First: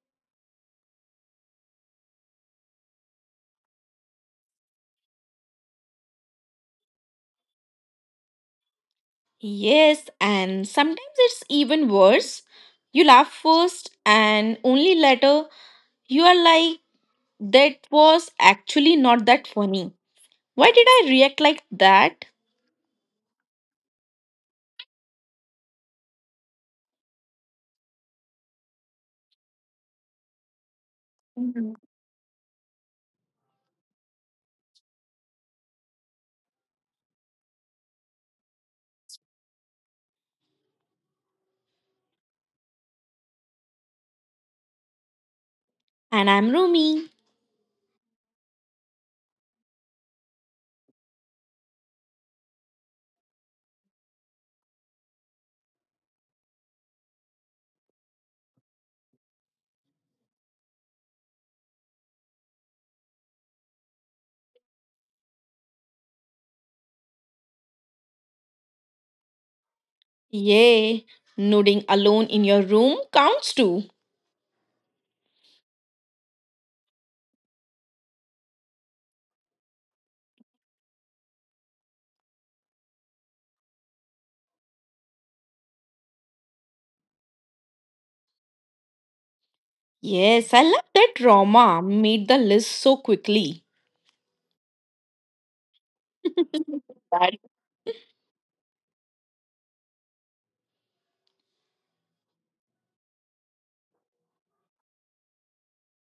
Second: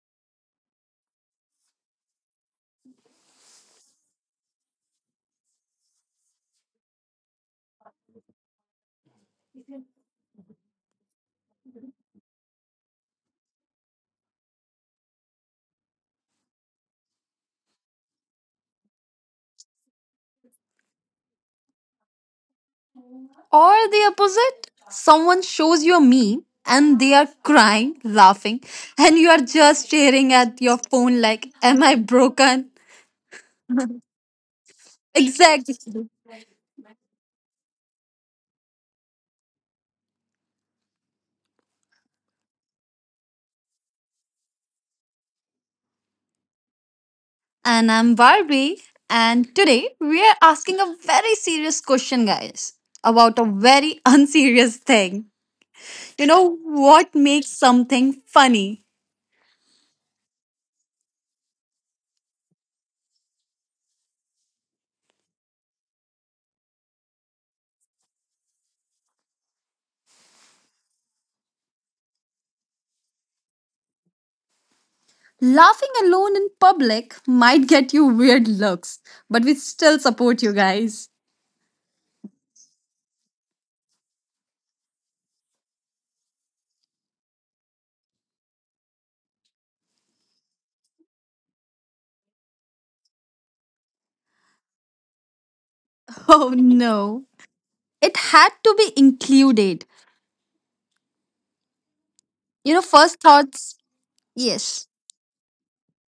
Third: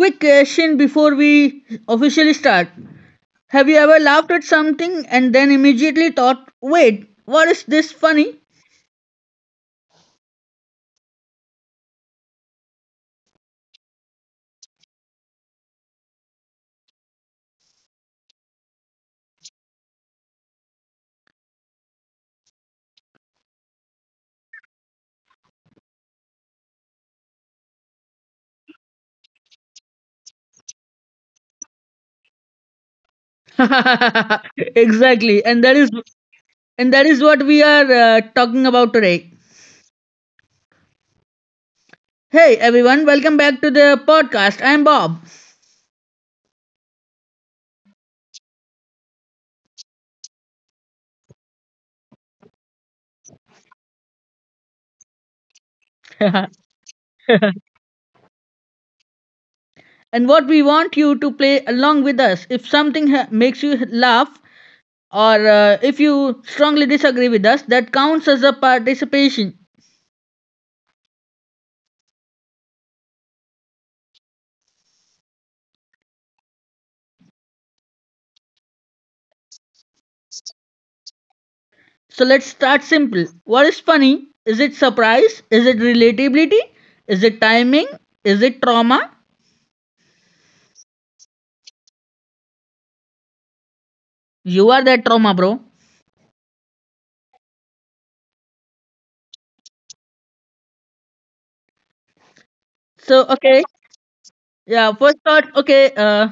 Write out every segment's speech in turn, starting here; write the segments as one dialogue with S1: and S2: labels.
S1: quick question before we officially start. Have you ever laughed at something and then immediately thought, "Wait, what is this funny?"
S2: Yes, and sometimes it's even worse. You laugh first and only later you are like, that was actually not that funny. Why did I react like that?
S3: Or the opposite, someone shows you a meme and they are crying, laughing, and you are just staring at your phone like,
S2: Mhm.
S3: am I broken?
S1: Exactly, and that is
S3: Exactly.
S1: what we are talking about today. Hey everyone, welcome back to the podcast. I'm Bob.
S2: And I'm Rumi.
S3: And I'm Barbie, and today we are asking a very serious question, guys, about a very unserious thing. You know, what makes something funny?
S1: And what we want you to play along with us. If something makes you laugh or if you strongly disagree with us, that counts as a participation.
S2: Yay, nooding alone in your room counts too.
S3: Laughing alone in public might get you weird looks, but we still support you guys.
S1: So let's start simple. What is funny? Is it surprise? Is it relatability? Is it timing? Is it trauma?
S2: Yes, I love that drama made the list so quickly.
S1: You are that trauma, bro.
S3: Oh no.
S2: But
S3: It had to be included. You know,
S1: So
S3: first
S1: okay,
S3: thoughts,
S1: yeah.
S3: yes.
S1: First thought, okay.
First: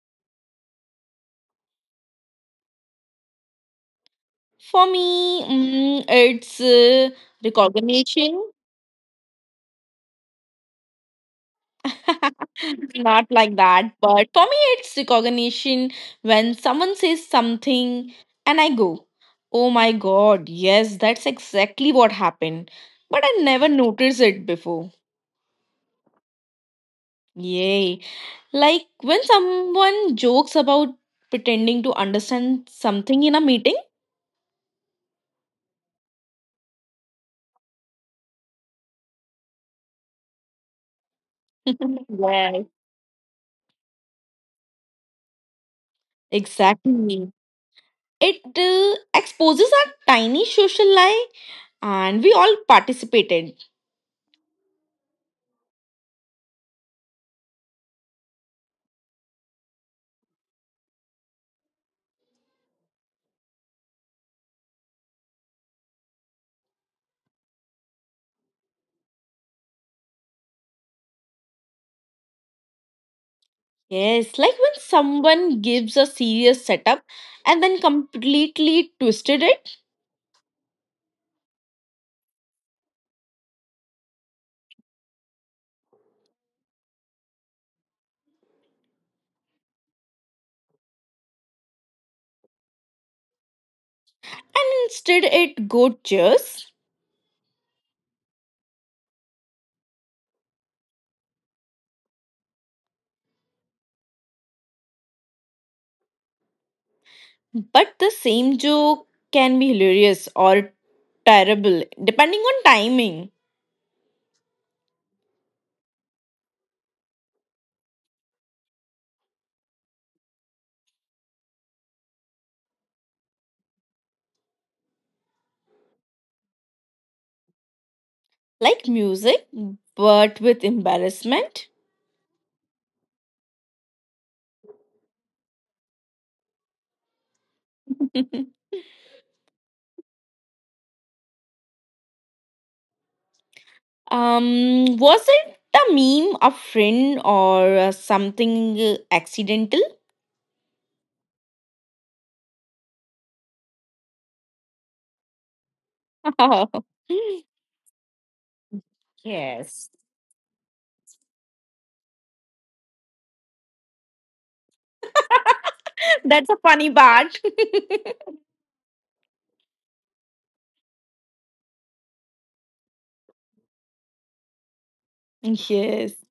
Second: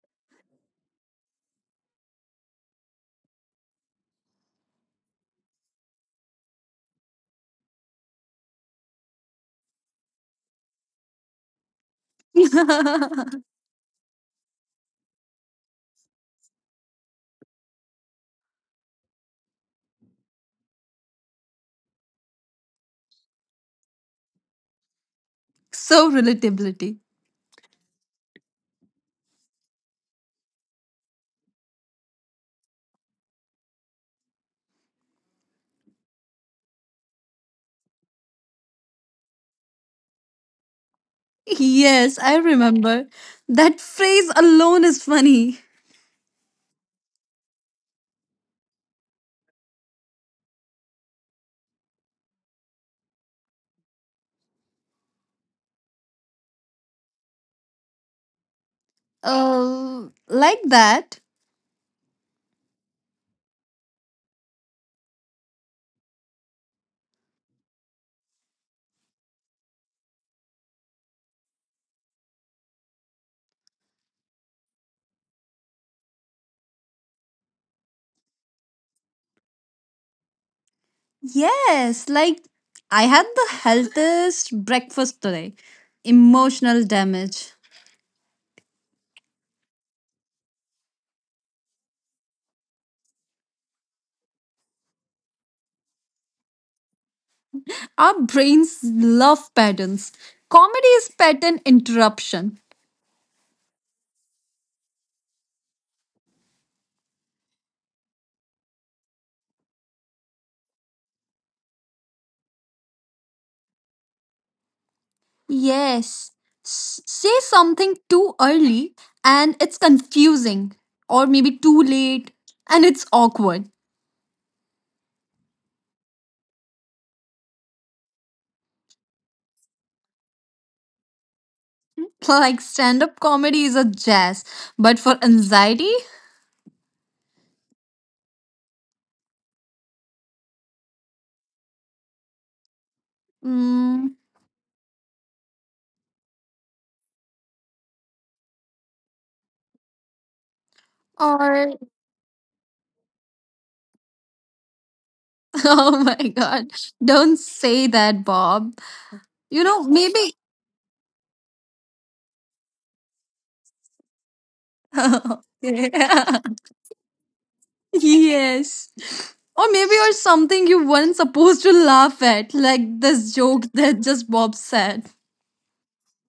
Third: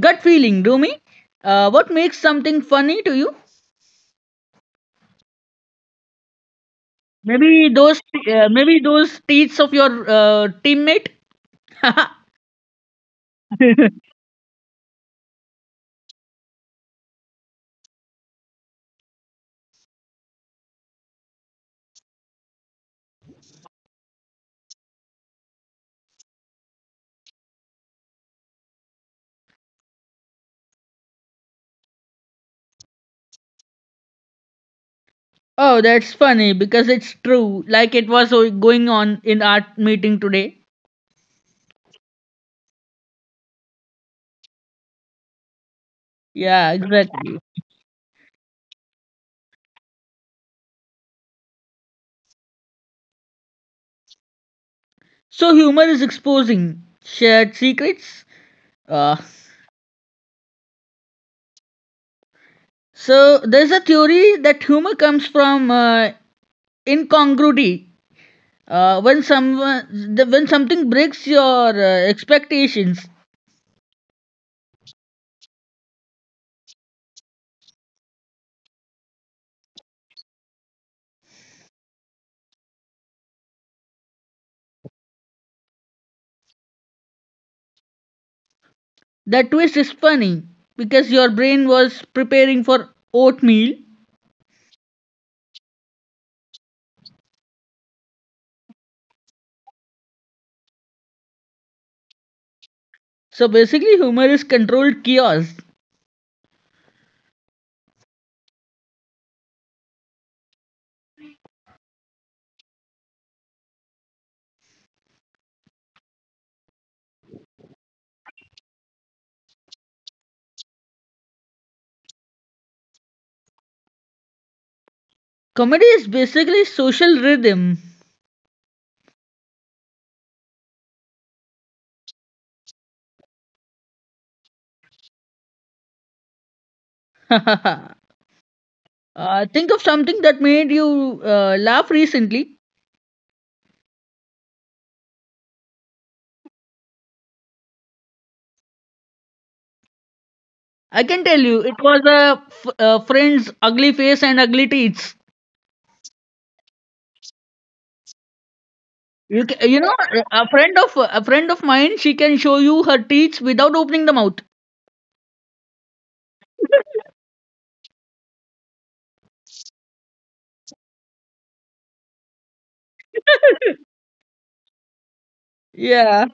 S1: Gut feeling, Rumi. What makes something funny to you?
S2: for me, it's
S1: Maybe those,
S2: recognition.
S1: maybe those teeth of your teammate.
S2: Not like that, but for me, it's recognition when someone says something and I go, oh my god, yes, that's exactly what happened. But I never noticed it before.
S3: So relatability.
S2: Yay. Like when someone jokes about pretending to understand something in a meeting.
S1: Oh, that's funny because it's true. Like it was going on in our meeting today.
S3: Yes, I
S2: Yes.
S3: remember. That phrase alone is funny.
S1: Yeah,
S2: Exactly.
S1: exactly.
S2: It exposes our tiny social lie and we all participated.
S1: So humor is exposing shared secrets. Uh,
S3: Like that.
S1: so there's a theory that humor comes from incongruity. When when something breaks your expectations.
S2: Yes, like when someone gives a serious setup and then completely twisted it,
S3: Yes, like I had the healthiest breakfast today. Emotional damage.
S1: That twist is funny because your brain was preparing for oatmeal.
S2: and instead it go cheers.
S3: Our brains love patterns. Comedy is pattern interruption.
S1: So basically, humor is controlled chaos.
S2: But the same joke can be hilarious or terrible, depending on timing.
S3: Yes. Say something too early and it's confusing, or maybe too late and it's awkward.
S1: Comedy is basically social rhythm.
S2: Like music, but with embarrassment.
S3: Like stand up comedy is a jazz, but for anxiety?
S1: uh, think of something that made you laugh recently.
S3: Mm,
S2: Um, was it a meme, a friend, or something accidental?
S1: I can tell you, it
S3: or,
S1: was a friend's ugly face and ugly teeth.
S3: oh my god, don't say that, Bob.
S1: You ca
S3: You
S1: you
S3: know,
S2: Yes.
S1: know
S3: maybe.
S1: a friend of a friend of mine. She can show you her teeth without opening the mouth.
S3: Yeah.
S2: That's a funny part.
S3: Yes. Or maybe or something you weren't supposed to laugh at, like this joke that just Bob said.
S2: Yes.
S1: Yeah,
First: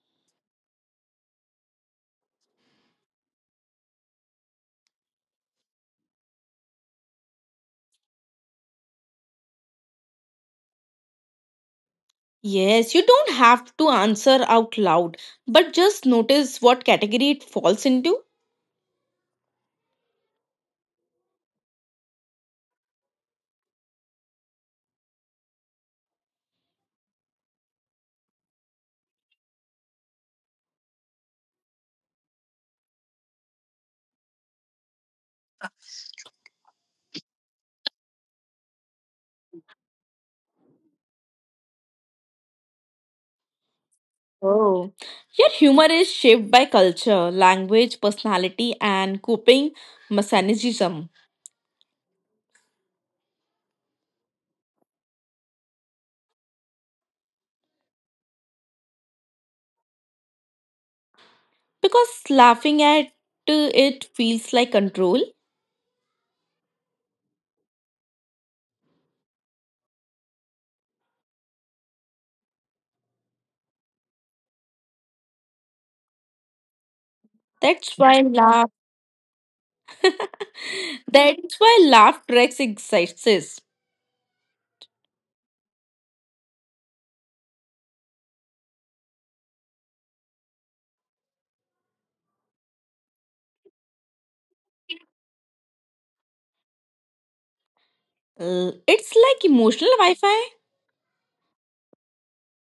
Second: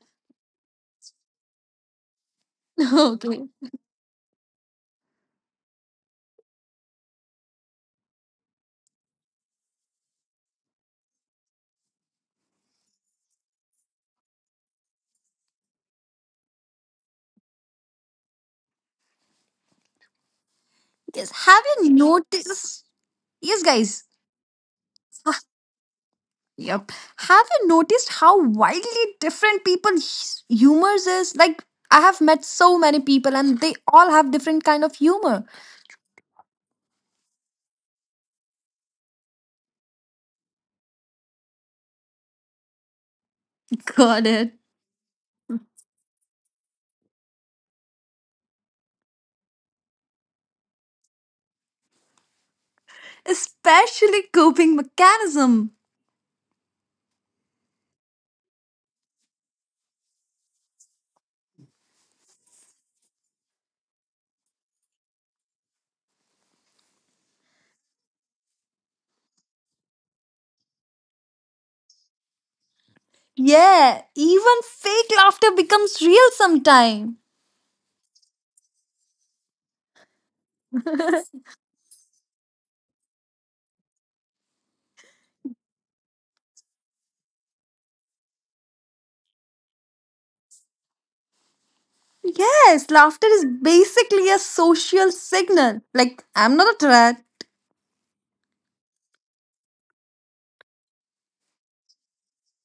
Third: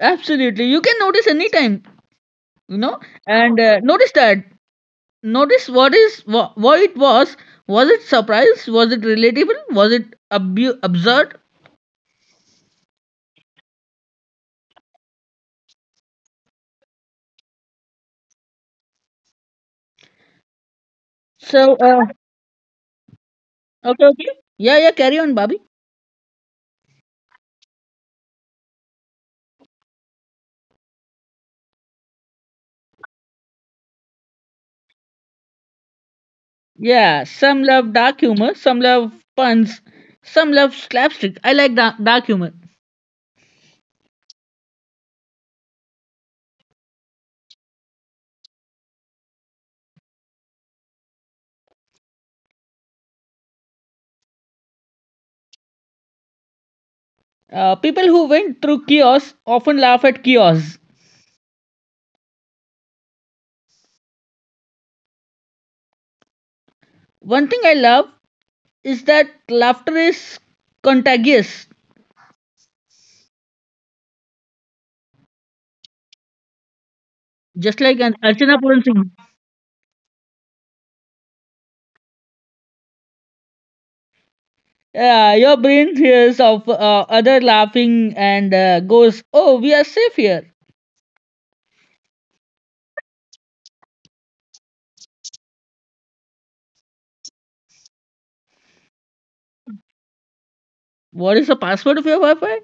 S1: absolutely. You can notice anytime, you know,
S3: Okay.
S1: and notice that. Notice what it was. Was it surprise? Was it relatable? Was it absurd?
S2: Yes, you don't have to answer out loud, but just notice what category it falls into.
S3: Yes, have
S1: So,
S3: you noticed? Yes, guys.
S1: okay, okay. Yeah, yeah. Carry on, Bobby.
S3: Yep. Have you noticed how wildly different people's humors is? Like, I have met so many people, and they all have different kind of humor.
S1: Yeah, some love dark humor, some love puns, some love slapstick. I like dark, dark humor.
S3: Got it.
S2: Oh. Your humor is shaped by culture, language, personality, and coping mechanism.
S3: Especially coping mechanism.
S1: People who went through chaos often laugh at chaos.
S2: Because laughing at it feels like control.
S1: One thing I love is that laughter is contagious,
S3: Yeah, even fake laughter becomes real sometime.
S1: just
S2: That's
S1: like an
S2: why
S1: Archana
S2: laugh.
S1: Puran Singh.
S2: That's why laugh tracks exist.
S1: Yeah, your brain hears of other laughing and goes, "Oh, we are safe here."
S3: Yes, laughter is basically a social signal. Like, I'm not a
S2: It's like emotional Wi-Fi.
S1: What is the password of your Wi-Fi?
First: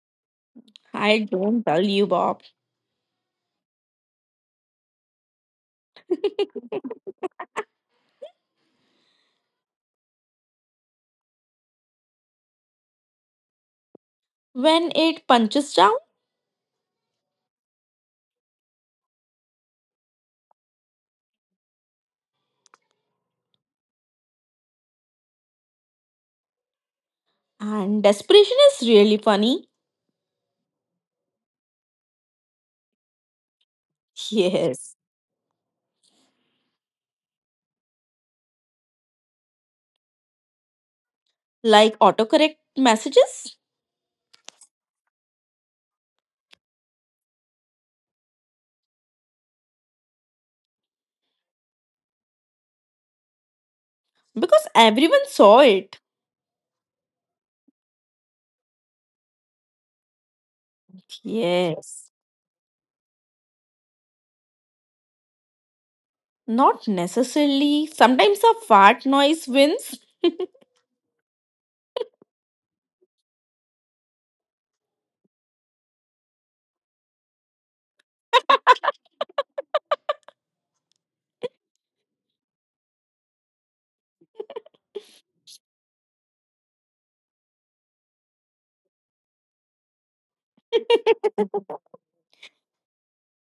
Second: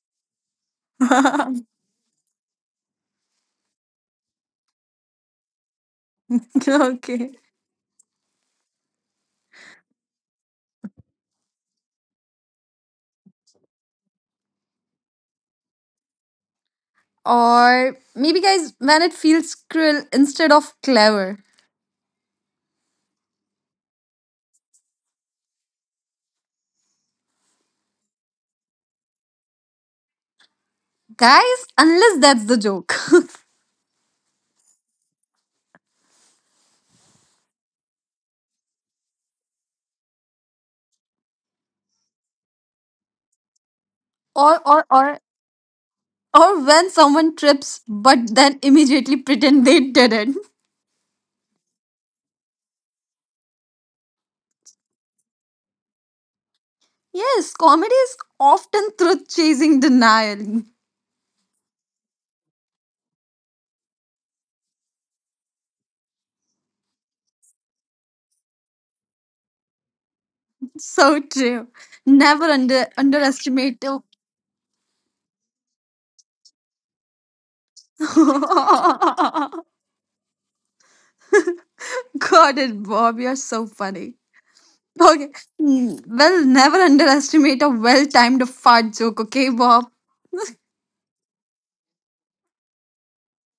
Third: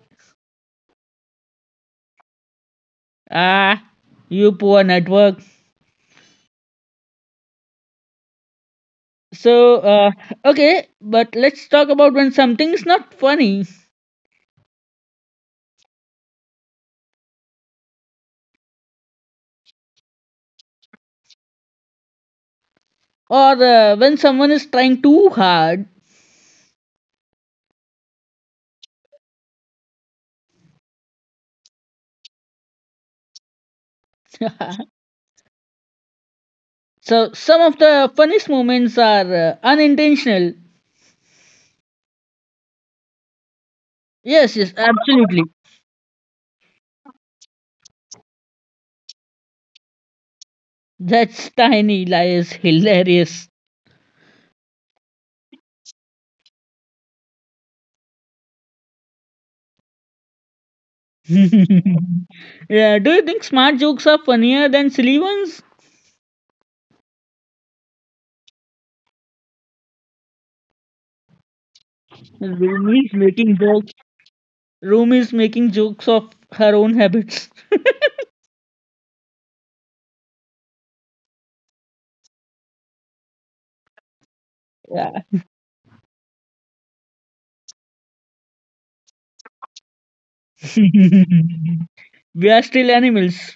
S2: I
S3: threat.
S2: don't tell you, Bob.
S1: Ah, you poor network.
S3: Okay.
S1: So, okay, but let's talk about when something is not funny
S2: When it punches down,
S3: Or maybe, guys, when it feels cruel instead of clever.
S1: or when someone is trying too hard.
S2: and desperation is really funny.
S3: Guys, unless that's the joke.
S2: Yes,
S1: Some of the funniest moments are unintentional.
S2: like autocorrect messages
S1: Yes,
S3: or,
S1: yes,
S3: or, or,
S1: absolutely.
S3: or when someone trips but then immediately pretend they didn't.
S1: That's tiny lies hilarious.
S2: because everyone saw it.
S3: Yes, comedy is often truth chasing denial.
S2: Yes.
S1: yeah, do you think smart jokes are funnier than silly ones?
S2: Not necessarily. Sometimes a fart noise wins.
S3: So true. Never
S1: Rumi is making
S3: underestimate.
S1: jokes. Rumi is making jokes of her own habits.
S3: Got it, Bob. You're so funny.
S1: Yeah.
S3: Okay. Mm, well, never underestimate a well timed fart joke, okay, Bob?
S1: We are still animals.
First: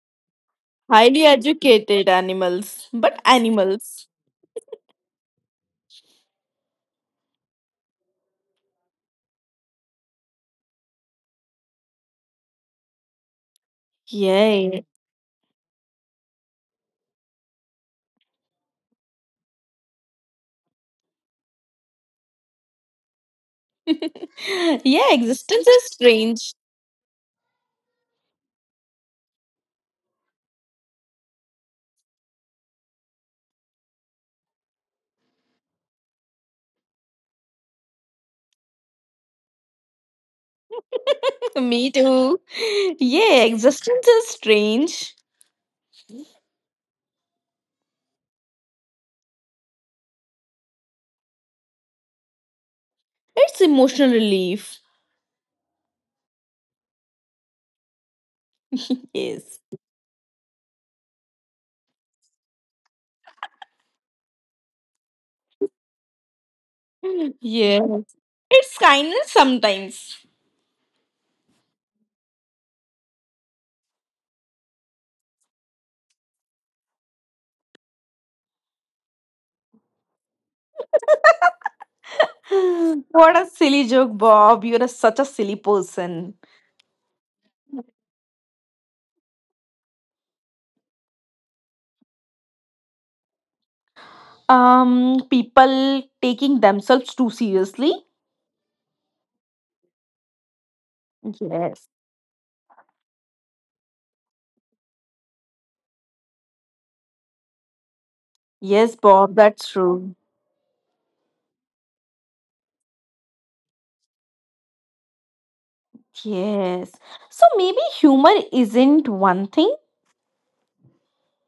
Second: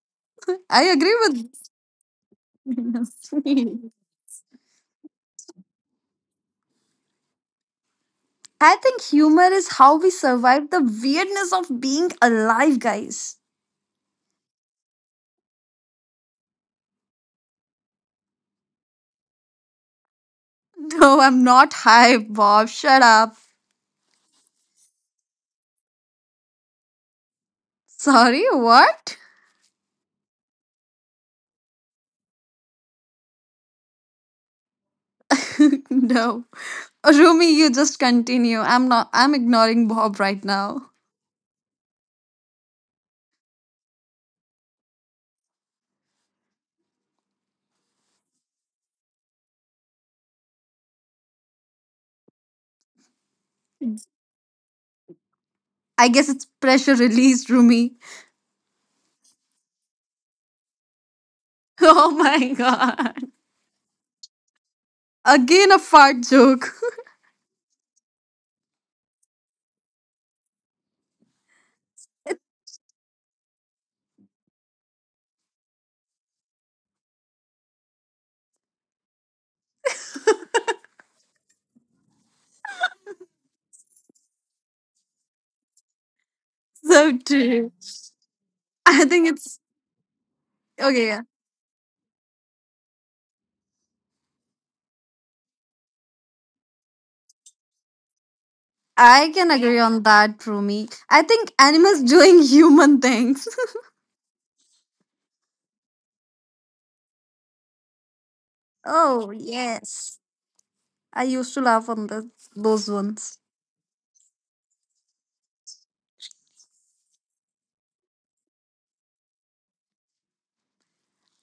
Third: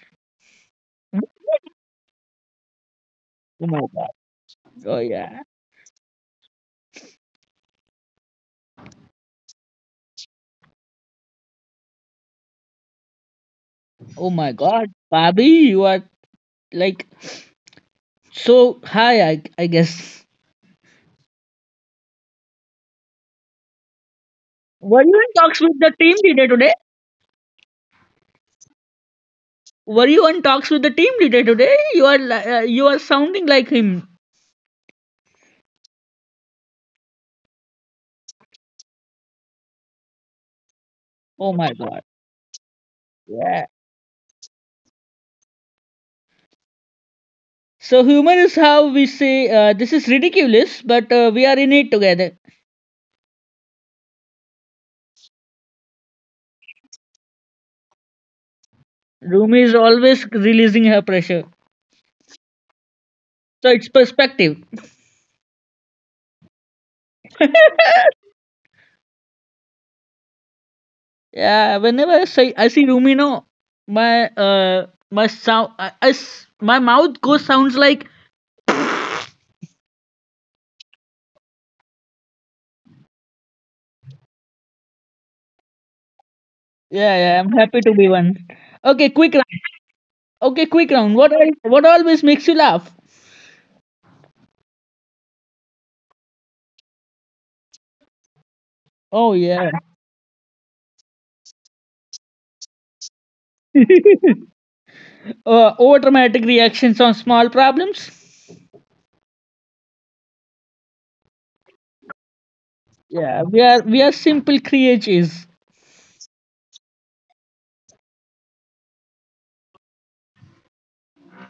S3: I agree
S2: Highly
S3: with
S2: educated animals, but
S1: Oh my
S3: sweet.
S2: animals.
S1: god. Oh yeah.
S3: I think humor is how we survive the weirdness of being alive, guys.
S1: Oh my
S2: Yay.
S1: god. Bobby, you are like so high, I guess.
S3: No, I'm not hype, Bob. Shut up.
S2: Yeah,
S1: Were you in
S2: existence
S1: talks
S2: is
S1: with the team
S2: strange.
S1: leader today?
S3: Sorry, what?
S1: Were you on talks with the team leader today? You are you are sounding like him.
S3: No. Rumi, you just continue. I'm not I'm ignoring Bob right now.
S1: Oh my
S2: Me
S1: god.
S2: too. Yeah,
S1: Yeah.
S2: existence is strange.
S1: So humor is how we say this is ridiculous, but we are in it together.
S2: It's emotional relief.
S3: I guess it's pressure release, Rumi.
S1: Rumi
S2: Yes.
S1: is always releasing her pressure.
S3: Oh my god.
S1: So it's perspective.
S3: Again a fart joke.
S2: Yeah. It's kindness sometimes.
S1: Yeah, whenever I
S3: It's
S1: say I see Rumi, no, my uh my sound, my mouth goes sounds like
S2: What a silly joke, Bob. You're such a silly person.
S1: yeah,
S3: so
S1: yeah. I'm
S3: true.
S1: happy to be one. Okay,
S3: I think
S1: quick round.
S3: it's
S1: Okay, quick
S3: okay.
S1: round.
S3: Yeah.
S1: What always makes you laugh?
S2: People taking themselves too seriously.
S1: Oh
S3: I can
S1: yeah.
S3: agree on that, Rumi. I think
S2: Yes.
S3: animals doing human things.
S1: Over dramatic reactions on small problems.
S2: Yes, Bob,
S3: Oh,
S2: that's true.
S3: yes. I used to laugh on the, those
S1: Yeah,
S3: ones.
S1: we are simple creatures
S2: Yes. So maybe humor isn't one thing,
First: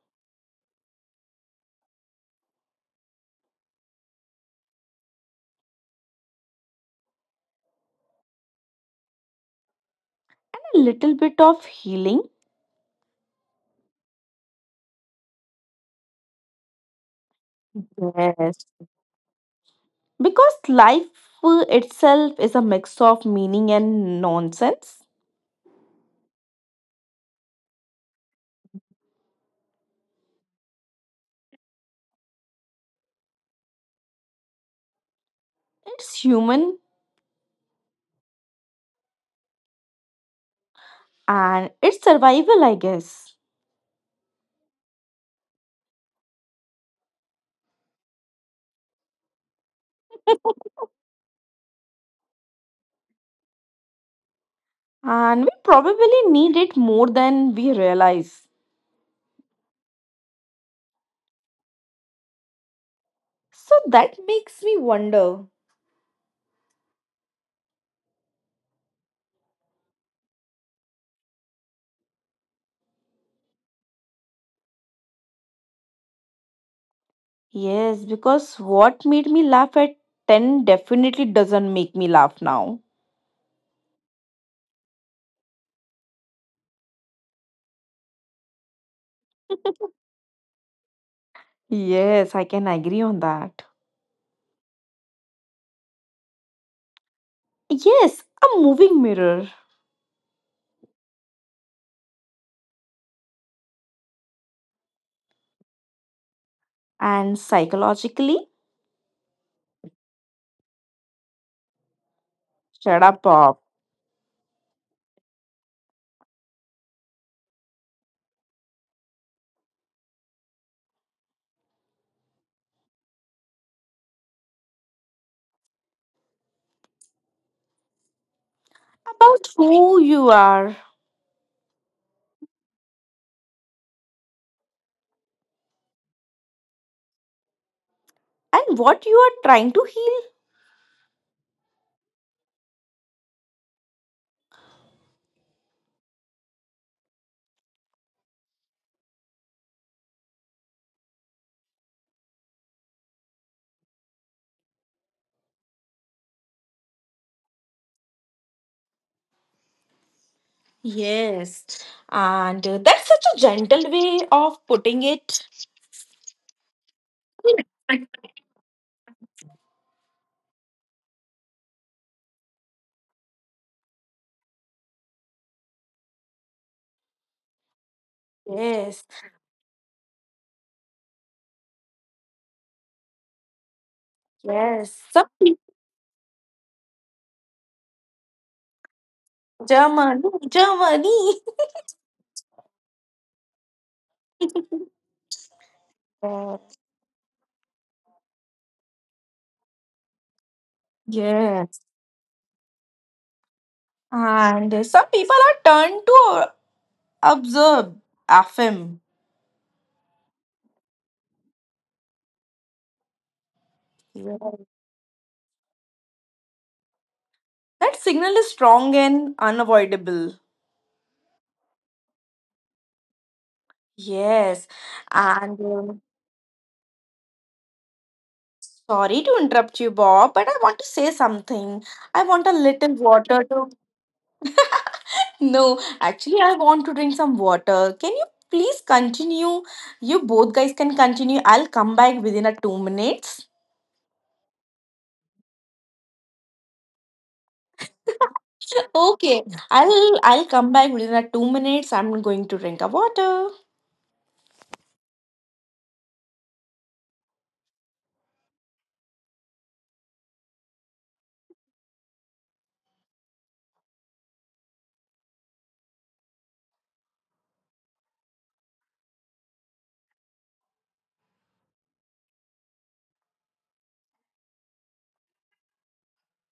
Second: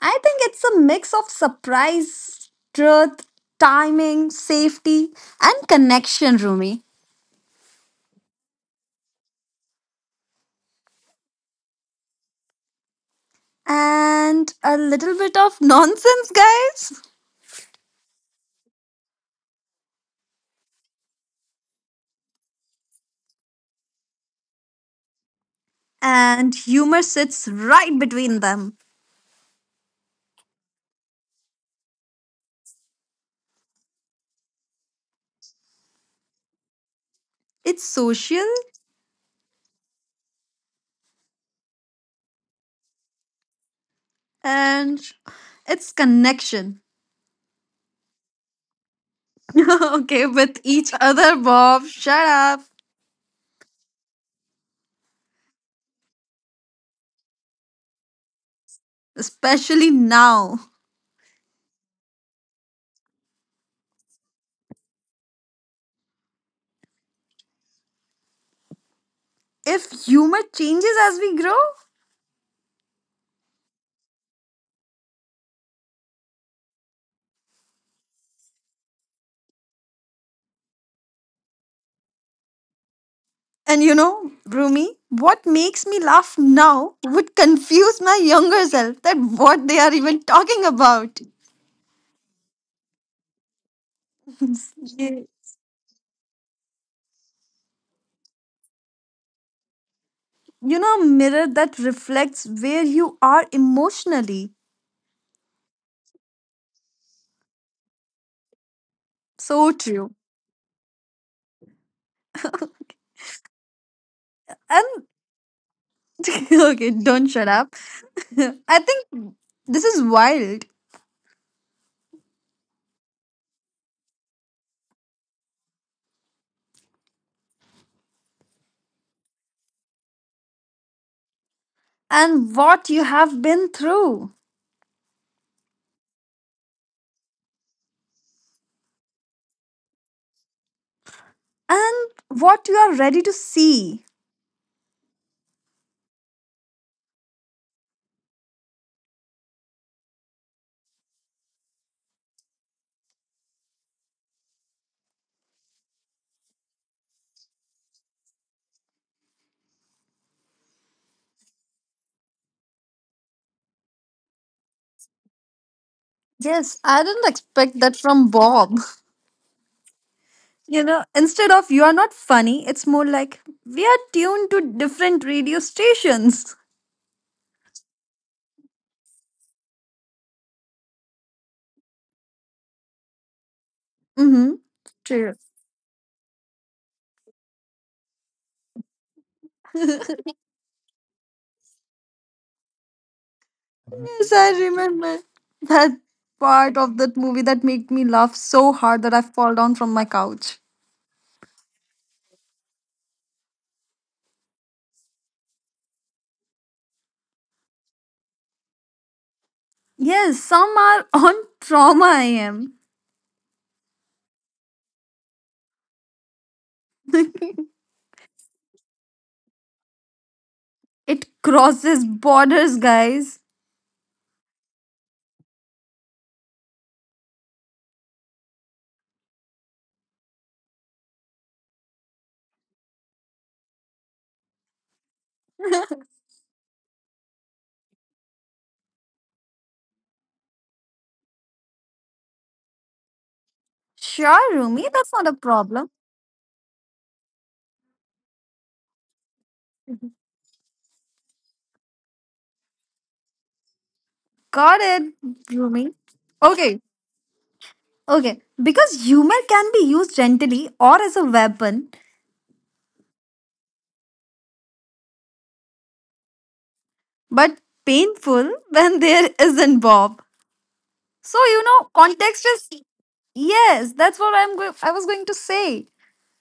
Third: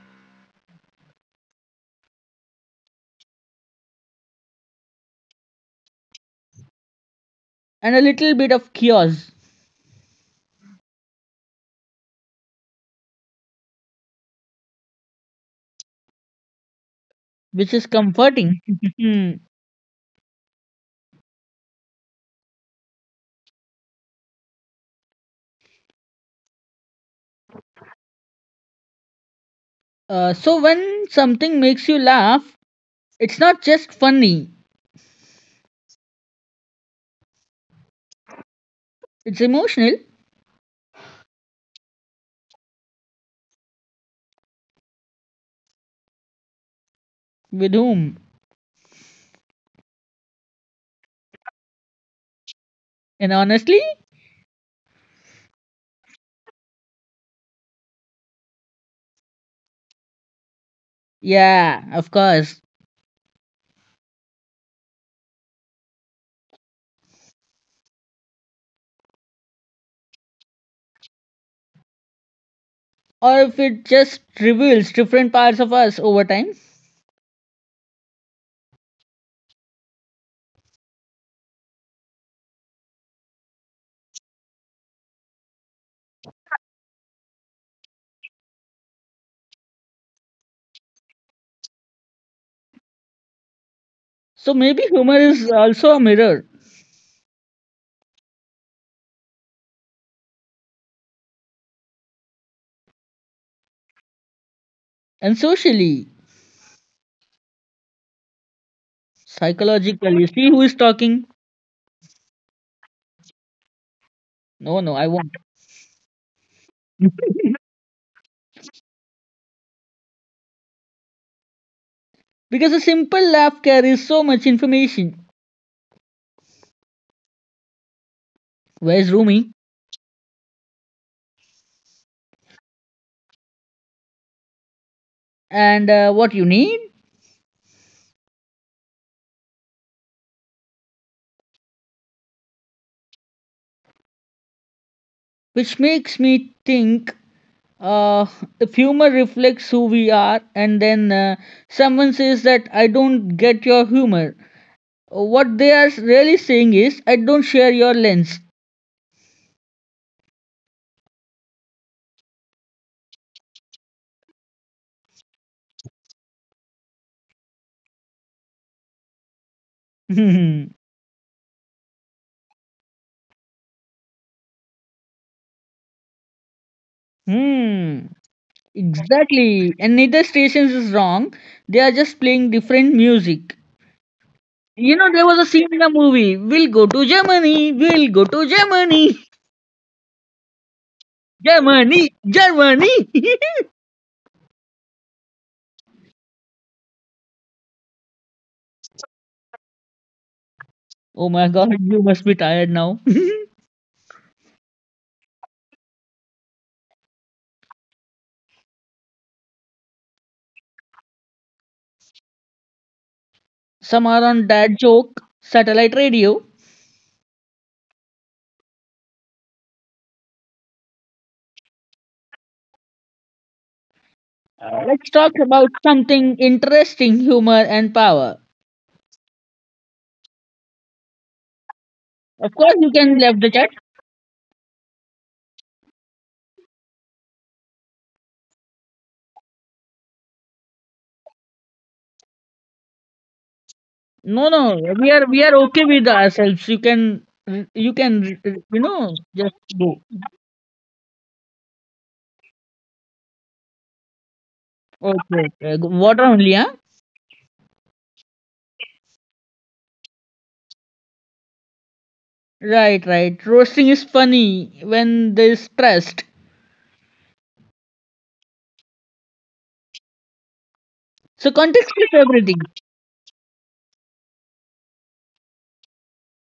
S3: I think it's a mix of surprise, truth, timing, safety, and connection, Rumi.
S1: and a little bit of chaos.
S2: a little bit of healing.
S3: And a little bit of nonsense, guys.
S1: Which is comforting.
S2: Yes. Because life itself is a mix of meaning and nonsense.
S3: And humor sits right between them.
S1: So when something makes you laugh, it's not just funny,
S2: It's human
S3: It's social
S1: it's emotional
S2: and it's survival, I guess.
S3: and it's connection.
S1: with whom?
S3: Okay, with each other, Bob. Shut up.
S1: And honestly,
S2: And we probably need it more than we realize.
S3: Especially now.
S1: yeah, of course.
S2: So that makes me wonder.
S3: If humor changes as we grow,
S1: Or if it just reveals different parts of us over time.
S2: Yes, because what made me laugh at 10 definitely doesn't make me laugh now.
S3: and you know, Rumi, what makes me laugh now would confuse my younger self that what they are even talking about.
S2: Yes, I can agree on that.
S1: So maybe humor
S3: Yeah.
S1: is also a mirror.
S2: Yes, a moving mirror.
S3: You know, a mirror that reflects where you are emotionally.
S1: And socially,
S2: And psychologically,
S3: So true.
S1: psychologically, see who is talking.
S2: shut up, Bob.
S1: No, no, I
S3: And
S1: won't.
S3: okay, don't shut up. I think this is wild.
S1: Because a simple laugh carries so much information. Where's
S2: About
S1: Rumi?
S2: who you are
S3: And what you have been through.
S1: And what you need?
S2: and what you are trying to heal.
S3: And what you are ready to see.
S1: Which makes me think uh, the humor reflects who we are, and then someone says that I don't get your humor. What they are really saying is I don't share your lens.
S2: Yes, and that's such a gentle way of putting it.
S3: Yes, I didn't expect that from Bob. You know, instead of you are not funny, it's more like we are tuned to different radio stations.
S1: Hmm.
S2: Yes,
S1: Exactly, and neither stations is wrong. They are just playing different music.
S3: Mm-hmm.
S1: You
S2: yes.
S1: know, there
S2: Some
S3: True.
S1: was a scene in a movie, we'll go to Germany, we'll go to Germany,
S2: Germany, Germany.
S1: Germany, Germany.
S3: Yes, I remember that
S2: Yes.
S3: part of that movie that made me laugh so hard that I fall down from my couch.
S1: Oh my god,
S2: Yes.
S1: you must be tired now.
S2: And some people are turned to observe, affirm.
S3: Yes, some are on trauma I am.
S1: Some are on dad joke satellite radio.
S2: That signal is strong and unavoidable.
S3: It crosses borders, guys.
S2: Yes.
S1: Let's talk
S2: And
S1: about something interesting: humor and power.
S2: sorry to interrupt you, Bob, but I want to say something. I want a
S1: Of course,
S2: little
S1: you can
S2: water
S1: leave the
S2: to.
S1: chat.
S2: No, actually, I want to drink some water. Can you please continue? You both guys can continue. I'll come back within a 2 minutes.
S1: No, no,
S3: Sure, Rumi,
S1: we
S3: that's
S1: are
S3: not a
S1: okay
S3: problem.
S1: with ourselves. You can,
S2: Okay.
S1: just go.
S2: I'll come back within a 2 minutes. I'm going to drink a water.
S3: Got it,
S1: Okay, okay.
S3: Rumi.
S1: Water only, huh?
S3: Okay, okay. Because humor can be used gently or as a weapon
S1: Right, right. Roasting is funny when there's stressed.
S3: but painful when there isn't Bob. So
S1: So
S3: you
S1: context
S3: know,
S1: is
S3: context
S1: everything.
S3: is yes. That's what I was going to say.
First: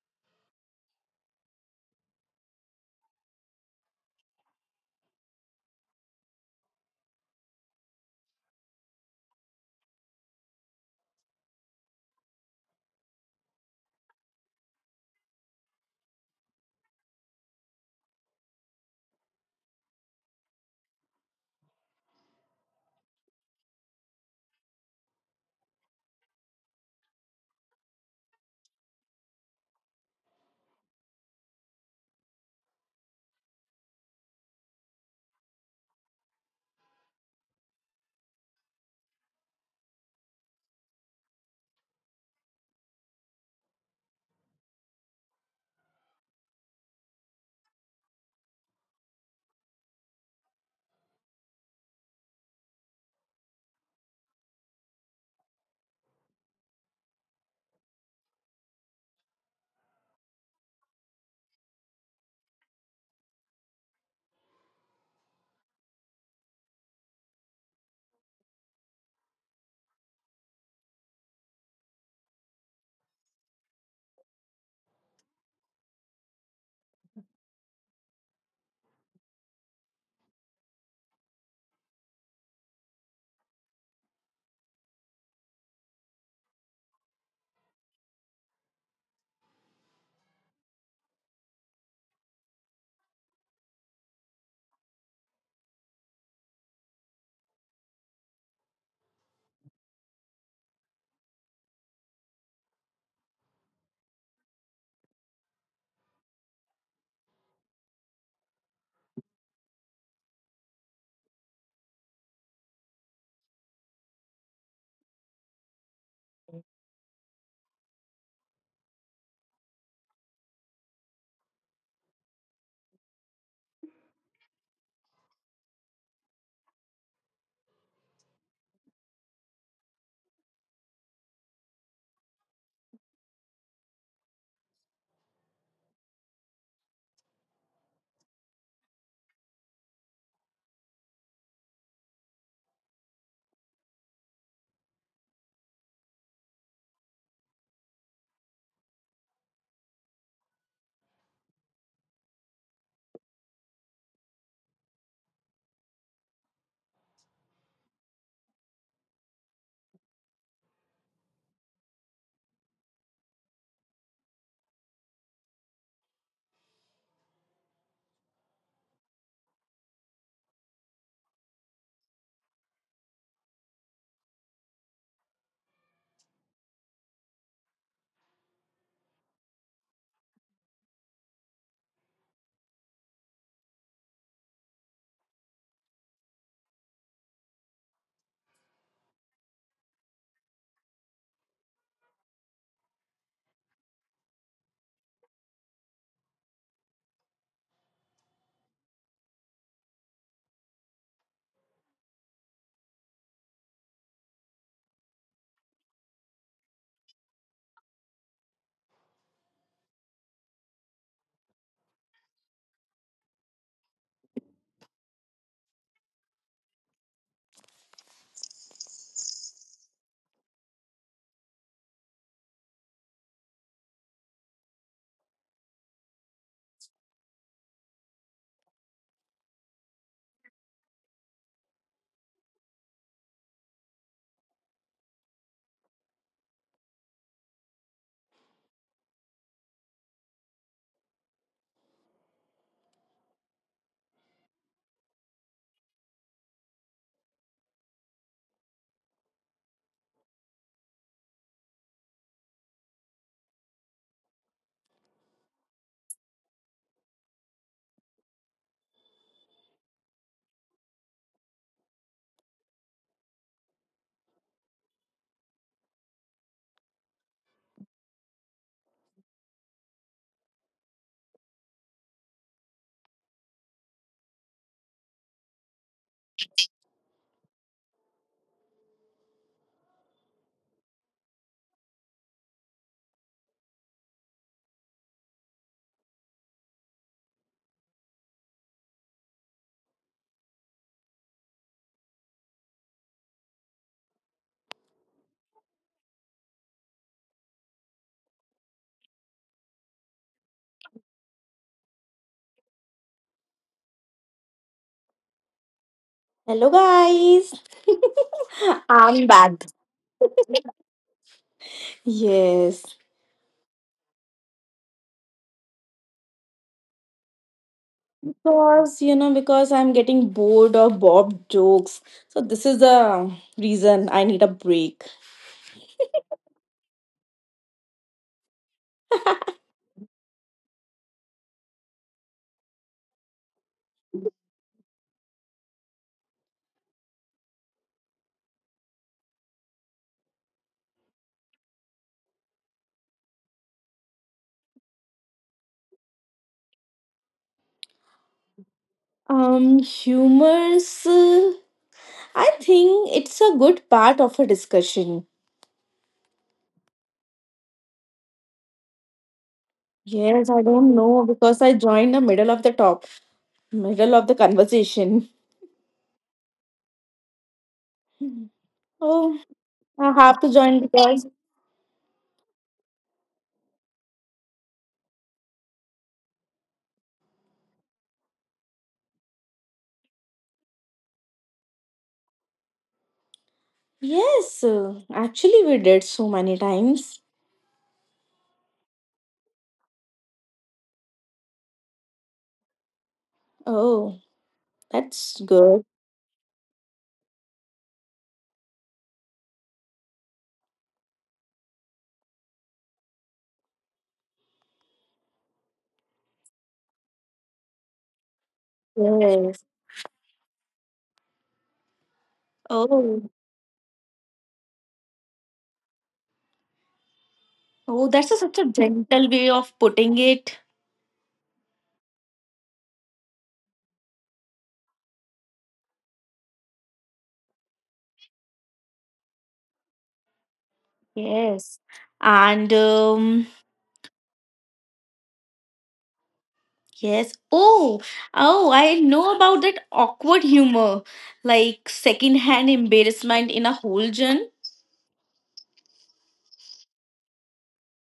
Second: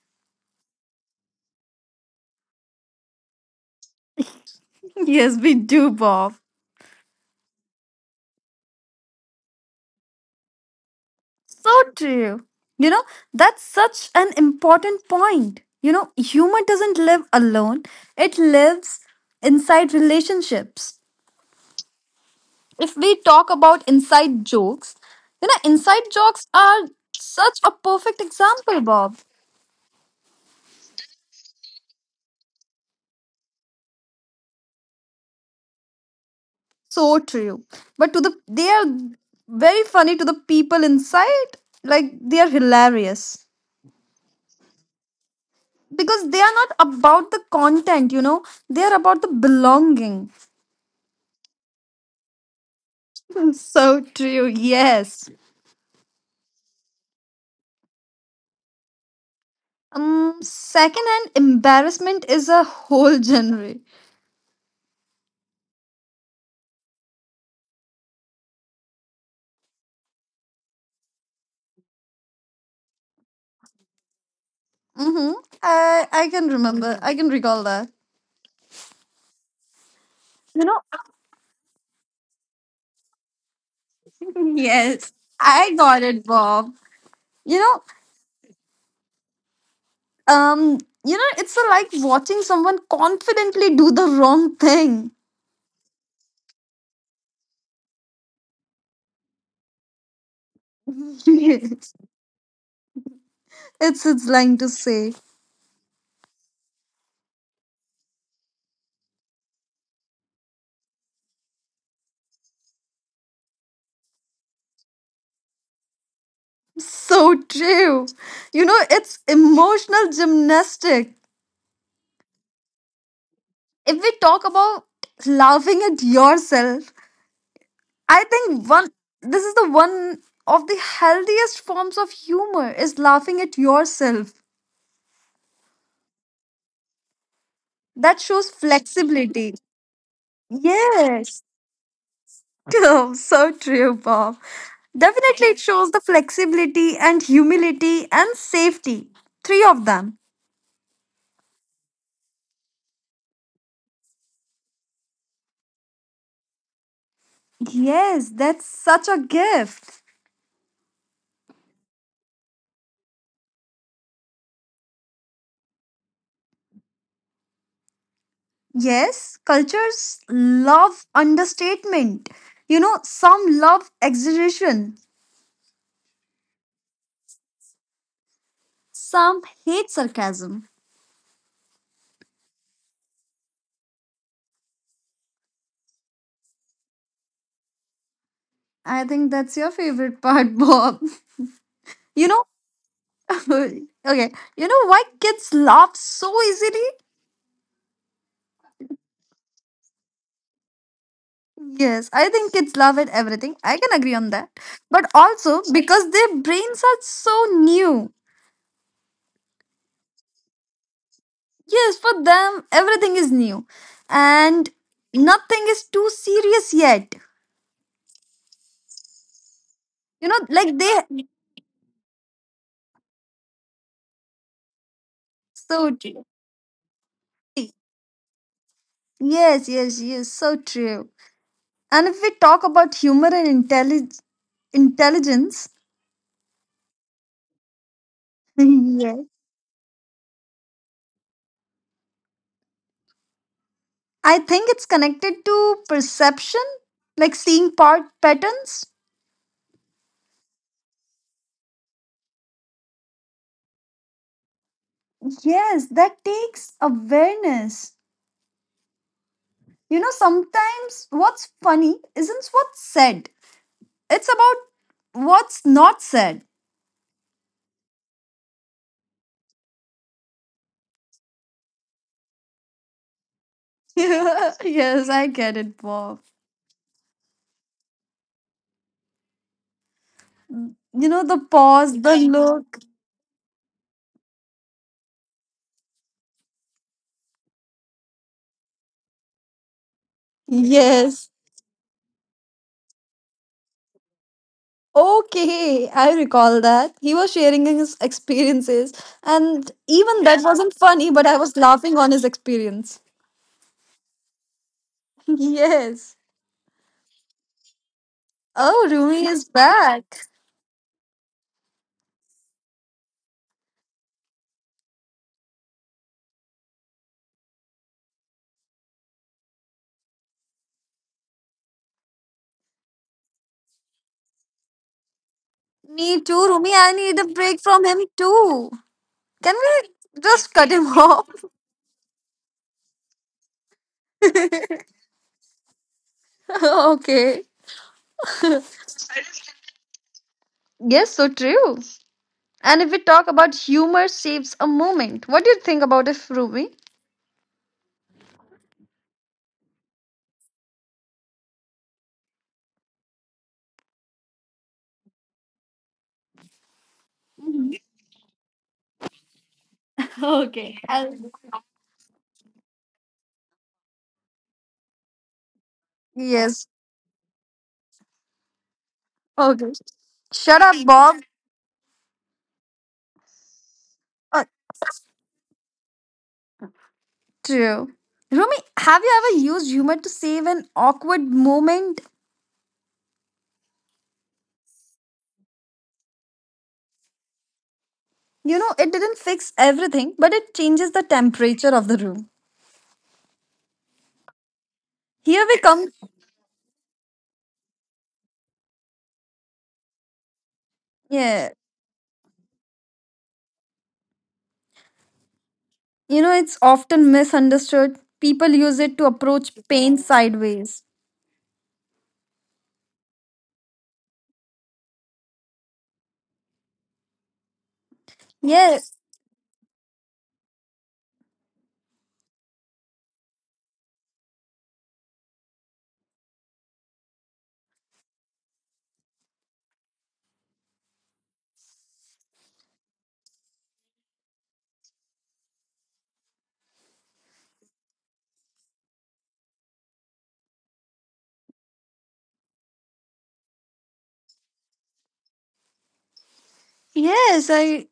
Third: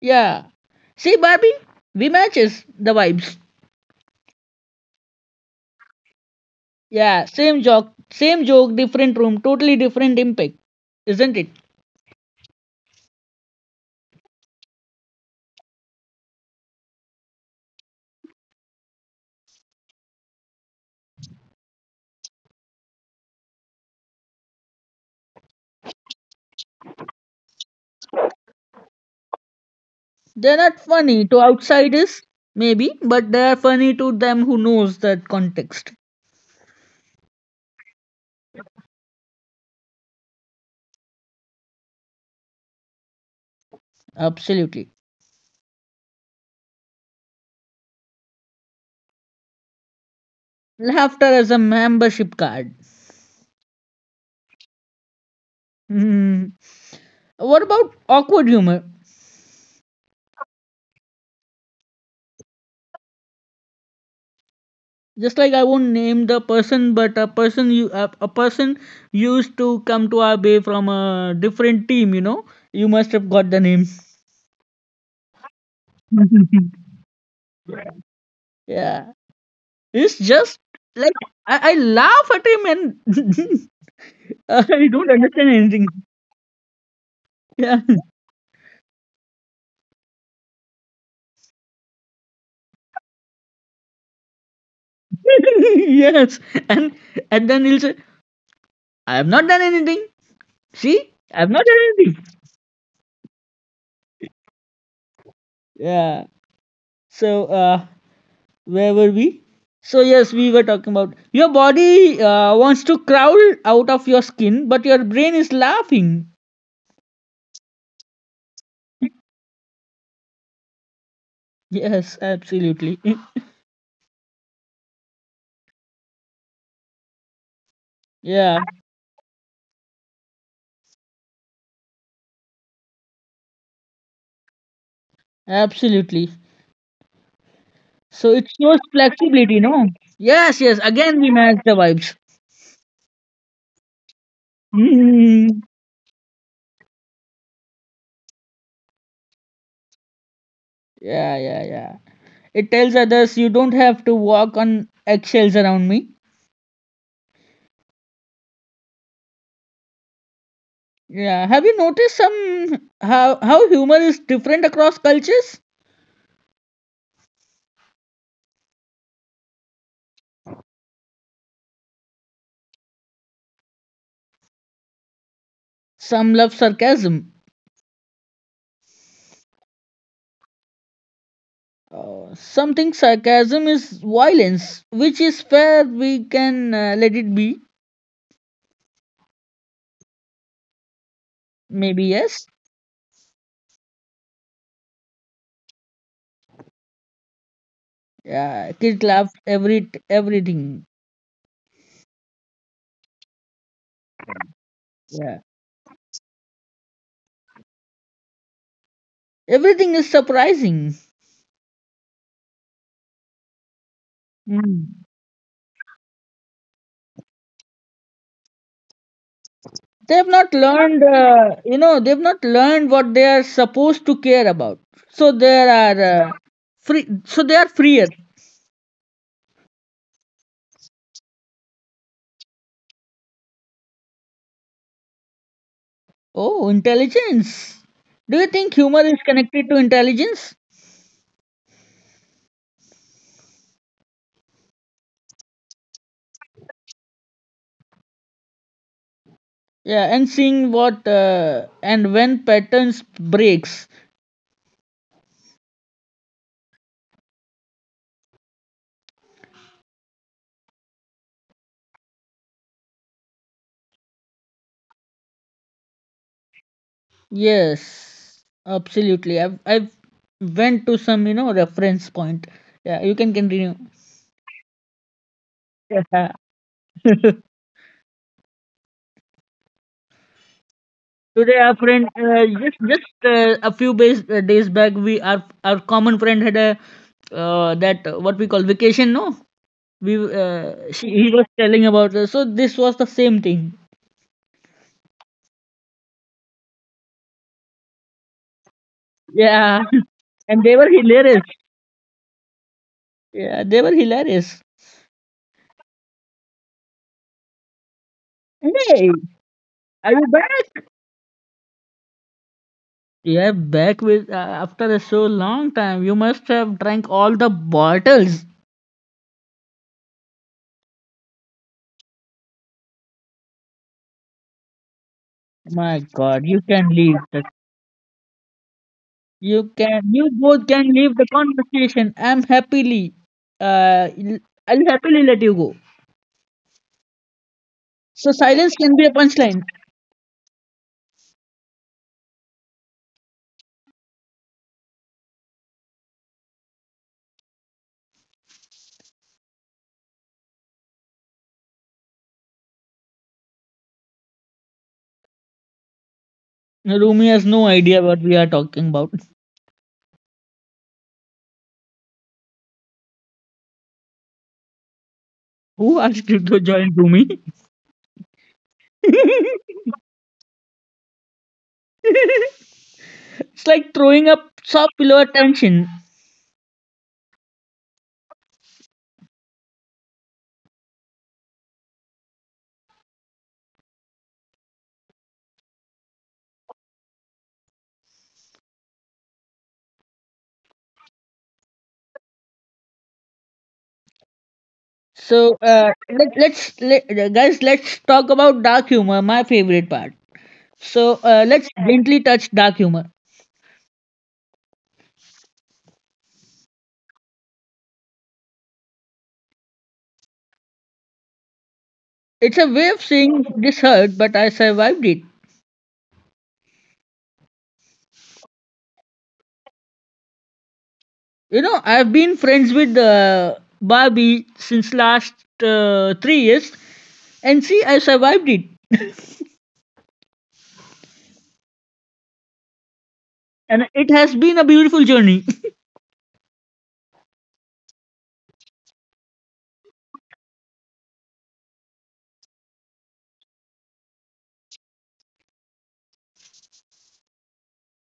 S1: Yeah. See, Barbie, we matches the vibes.
S3: Yes, we do, Bob.
S1: Yeah, same joke, different room, totally different impact, isn't it?
S3: So true. You know, that's such an important point. You know, humor doesn't live alone. It lives inside relationships. If we talk about inside jokes, you know, inside jokes are such a perfect example, Bob.
S1: They're not funny to outsiders, maybe, but they are funny to them who knows that context.
S3: So true. But to the they are very funny to the people inside. Like they are hilarious.
S1: Absolutely.
S3: Because they are not about the content, you know. They are about the belonging.
S1: Laughter as a membership card.
S3: So true. Yes.
S1: Hmm. What about awkward humor?
S3: Secondhand embarrassment is a whole genre.
S1: Just like I won't name the person, but a person used to come to our bay from a different team. You know, you must have got the name.
S3: Mhm. I can remember. I can recall that.
S1: Yeah, it's just
S3: You know,
S1: like I laugh at him and I don't
S3: yes.
S1: understand
S3: I
S1: anything.
S3: got it, Bob. You
S1: Yeah.
S3: know, um you know like watching someone confidently do the wrong thing
S1: Yes. And and then he'll say, I have not done anything. See? I have not done
S3: yes,
S1: anything.
S3: it's its line to say.
S1: Yeah. So where were we? So yes, we were talking about your body wants to crawl out of your skin, but your brain is laughing.
S3: So true. You know, it's emotional gymnastic.
S1: Yes, absolutely.
S3: If we talk about laughing at yourself, I
S1: Yeah,
S3: think one this is the one of the healthiest forms of humor is laughing at yourself.
S1: absolutely.
S3: That
S1: So it
S3: shows
S1: shows
S3: flexibility.
S1: flexibility, no? Yes, yes. Again, we
S3: Yes.
S1: match the vibes.
S3: Oh, so true, Bob. Definitely
S1: Mm.
S3: it shows the flexibility and humility and safety. Three of them.
S1: Yeah, yeah, yeah. It tells others you don't have to walk on eggshells around me.
S3: Yes, that's such a gift.
S1: Yeah. Have you noticed some how humor is different across cultures?
S3: Yes, cultures love understatement. You know, some love exaggeration,
S1: Some love sarcasm.
S3: some hate sarcasm.
S1: Some think sarcasm is violence, which is fair. We can let it be.
S3: I think that's your favorite part, Bob.
S1: Maybe
S3: You know,
S1: yes.
S3: okay, you know why kids laugh so easily?
S1: Yeah. Kids love everything.
S3: Yes, I think kids laugh at everything. I can agree on that. But
S1: Yeah.
S3: also because their brains are so new.
S1: Everything is surprising.
S3: Yes, for them, everything is new and
S1: Mm.
S3: nothing is too serious yet.
S1: They have
S3: You know,
S1: not
S3: like
S1: learned.
S3: they.
S1: You know, they have not learned what they are supposed to care about. So there
S3: So true.
S1: are free. So they are freer.
S3: Yes, yes, yes, so true. And if we talk about humor and intelligence,
S1: Oh, intelligence. Do you think humor
S3: yes.
S1: is connected to intelligence?
S3: I think it's connected to perception, like seeing part patterns.
S1: Yeah, and seeing what and when patterns breaks.
S3: Yes, that takes awareness. You know, sometimes what's funny isn't what's said, it's about what's not said.
S1: Yes, absolutely. I've went to some reference point. Yeah, you can continue.
S3: Yes, I get it, Bob.
S1: Yeah.
S3: You know, the
S1: Today, our
S3: pause,
S1: friend,
S3: the
S1: just
S3: look.
S1: just a few days back, we our common friend had a, that what we call, vacation. No, we he
S3: Yes.
S1: was telling about. So this was the same thing.
S3: Okay, I recall that. He was sharing his experiences, and
S1: Yeah,
S3: even that
S1: and they
S3: wasn't
S1: were
S3: funny, but
S1: hilarious.
S3: I was laughing on his experience.
S1: Yeah, they were hilarious.
S3: Yes.
S2: Hello guys,
S3: Oh,
S1: Hey,
S2: I'm
S3: Rumi is
S2: back.
S1: are you
S3: back.
S1: back?
S2: Yes,
S1: Yeah, back with after a so long time. You must have drank all the bottles.
S2: because you know, because I'm getting bored of Bob jokes. So this is the reason I need a break.
S1: My
S3: Me
S1: God,
S3: too,
S1: you
S3: Rumi.
S1: can
S3: I
S1: leave
S3: need a
S1: the.
S3: break from him too. Can
S1: You can.
S3: we
S1: You
S3: just
S1: both
S3: cut him
S1: can leave the
S3: off?
S1: conversation. I'm happily. Uh, I'll happily let you go.
S3: Okay.
S1: So silence can be a punchline.
S3: Yes, so true. And if we talk about humor saves a moment, what do you think about it, Rumi?
S2: Humor's. I think it's a good part of a discussion.
S1: Rumi has no idea what we are talking about.
S2: Yes, I don't know because I joined the middle of the top, middle of the conversation.
S1: Who asked you to
S3: Yes.
S1: join Rumi?
S2: Oh,
S1: It's
S3: Okay.
S2: I have to
S3: Shut
S2: join
S3: up, Bob.
S2: because.
S1: like throwing a
S3: Uh,
S1: soft pillow attention.
S3: true. Rumi, have you ever used humor to save an awkward moment?
S2: Yes, actually, we did so many times.
S3: You know, it didn't fix everything, but it changes the temperature of the room.
S2: Oh, that's
S3: Here
S1: So
S3: we
S2: good.
S3: come.
S1: guys let's talk about dark humor, my favorite part. So
S3: Yeah.
S1: let's gently touch dark humor.
S3: You know, it's often misunderstood. People use it to approach
S2: Yes.
S3: pain sideways.
S1: It's a way of
S2: Oh,
S1: saying this hurt, but I survived it.
S2: oh, that's such a
S3: Yes.
S2: gentle way of putting it.
S1: You know, I've been friends with Barbie since last 3 years, and see, I survived it,
S2: Yes. And
S1: and it has been a beautiful journey.
S2: yes. Oh, oh, I know about that awkward humor, like secondhand embarrassment in a whole gen.
S3: Yes, I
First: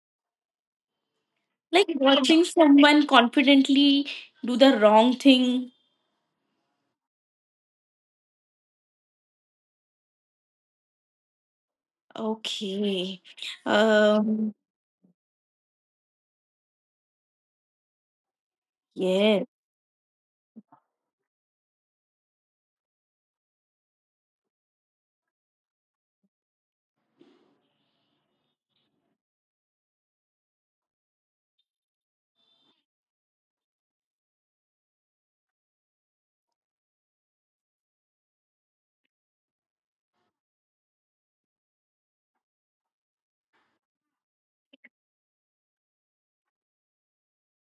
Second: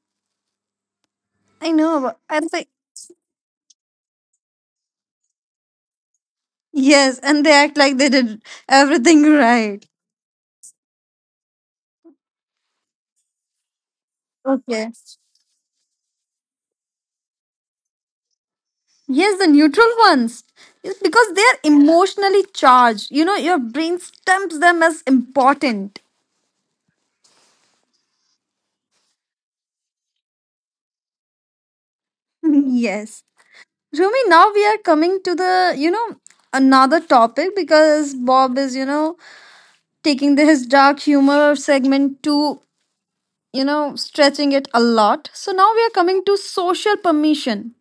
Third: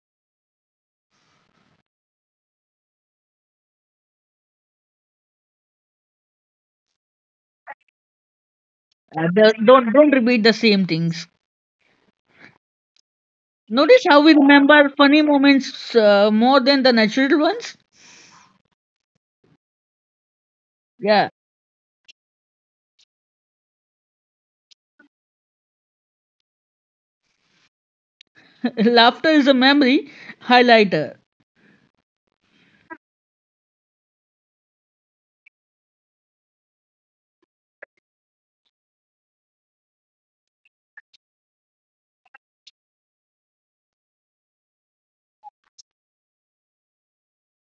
S3: I
S2: Like
S3: know. I
S2: watching
S3: think
S2: someone confidently do the wrong thing.
S3: yes, and they act like they did everything
S1: Uh, don't
S3: right.
S1: don't don't repeat the same things.
S2: Okay.
S1: Notice how we
S2: Um,
S3: Okay.
S1: remember funny moments more than the natural ones.
S3: Yes, the
S2: yeah.
S3: neutral ones. Yes,
S1: Yeah,
S3: because they are emotionally charged. You know, your brain stamps them as important.
S1: laughter is a memory highlighter.
S3: Yes. Rumi, now we are coming to the, you know, another topic because Bob is, you know, taking the, his dark humor segment to, you know, stretching it a lot. So now we are coming to social permission.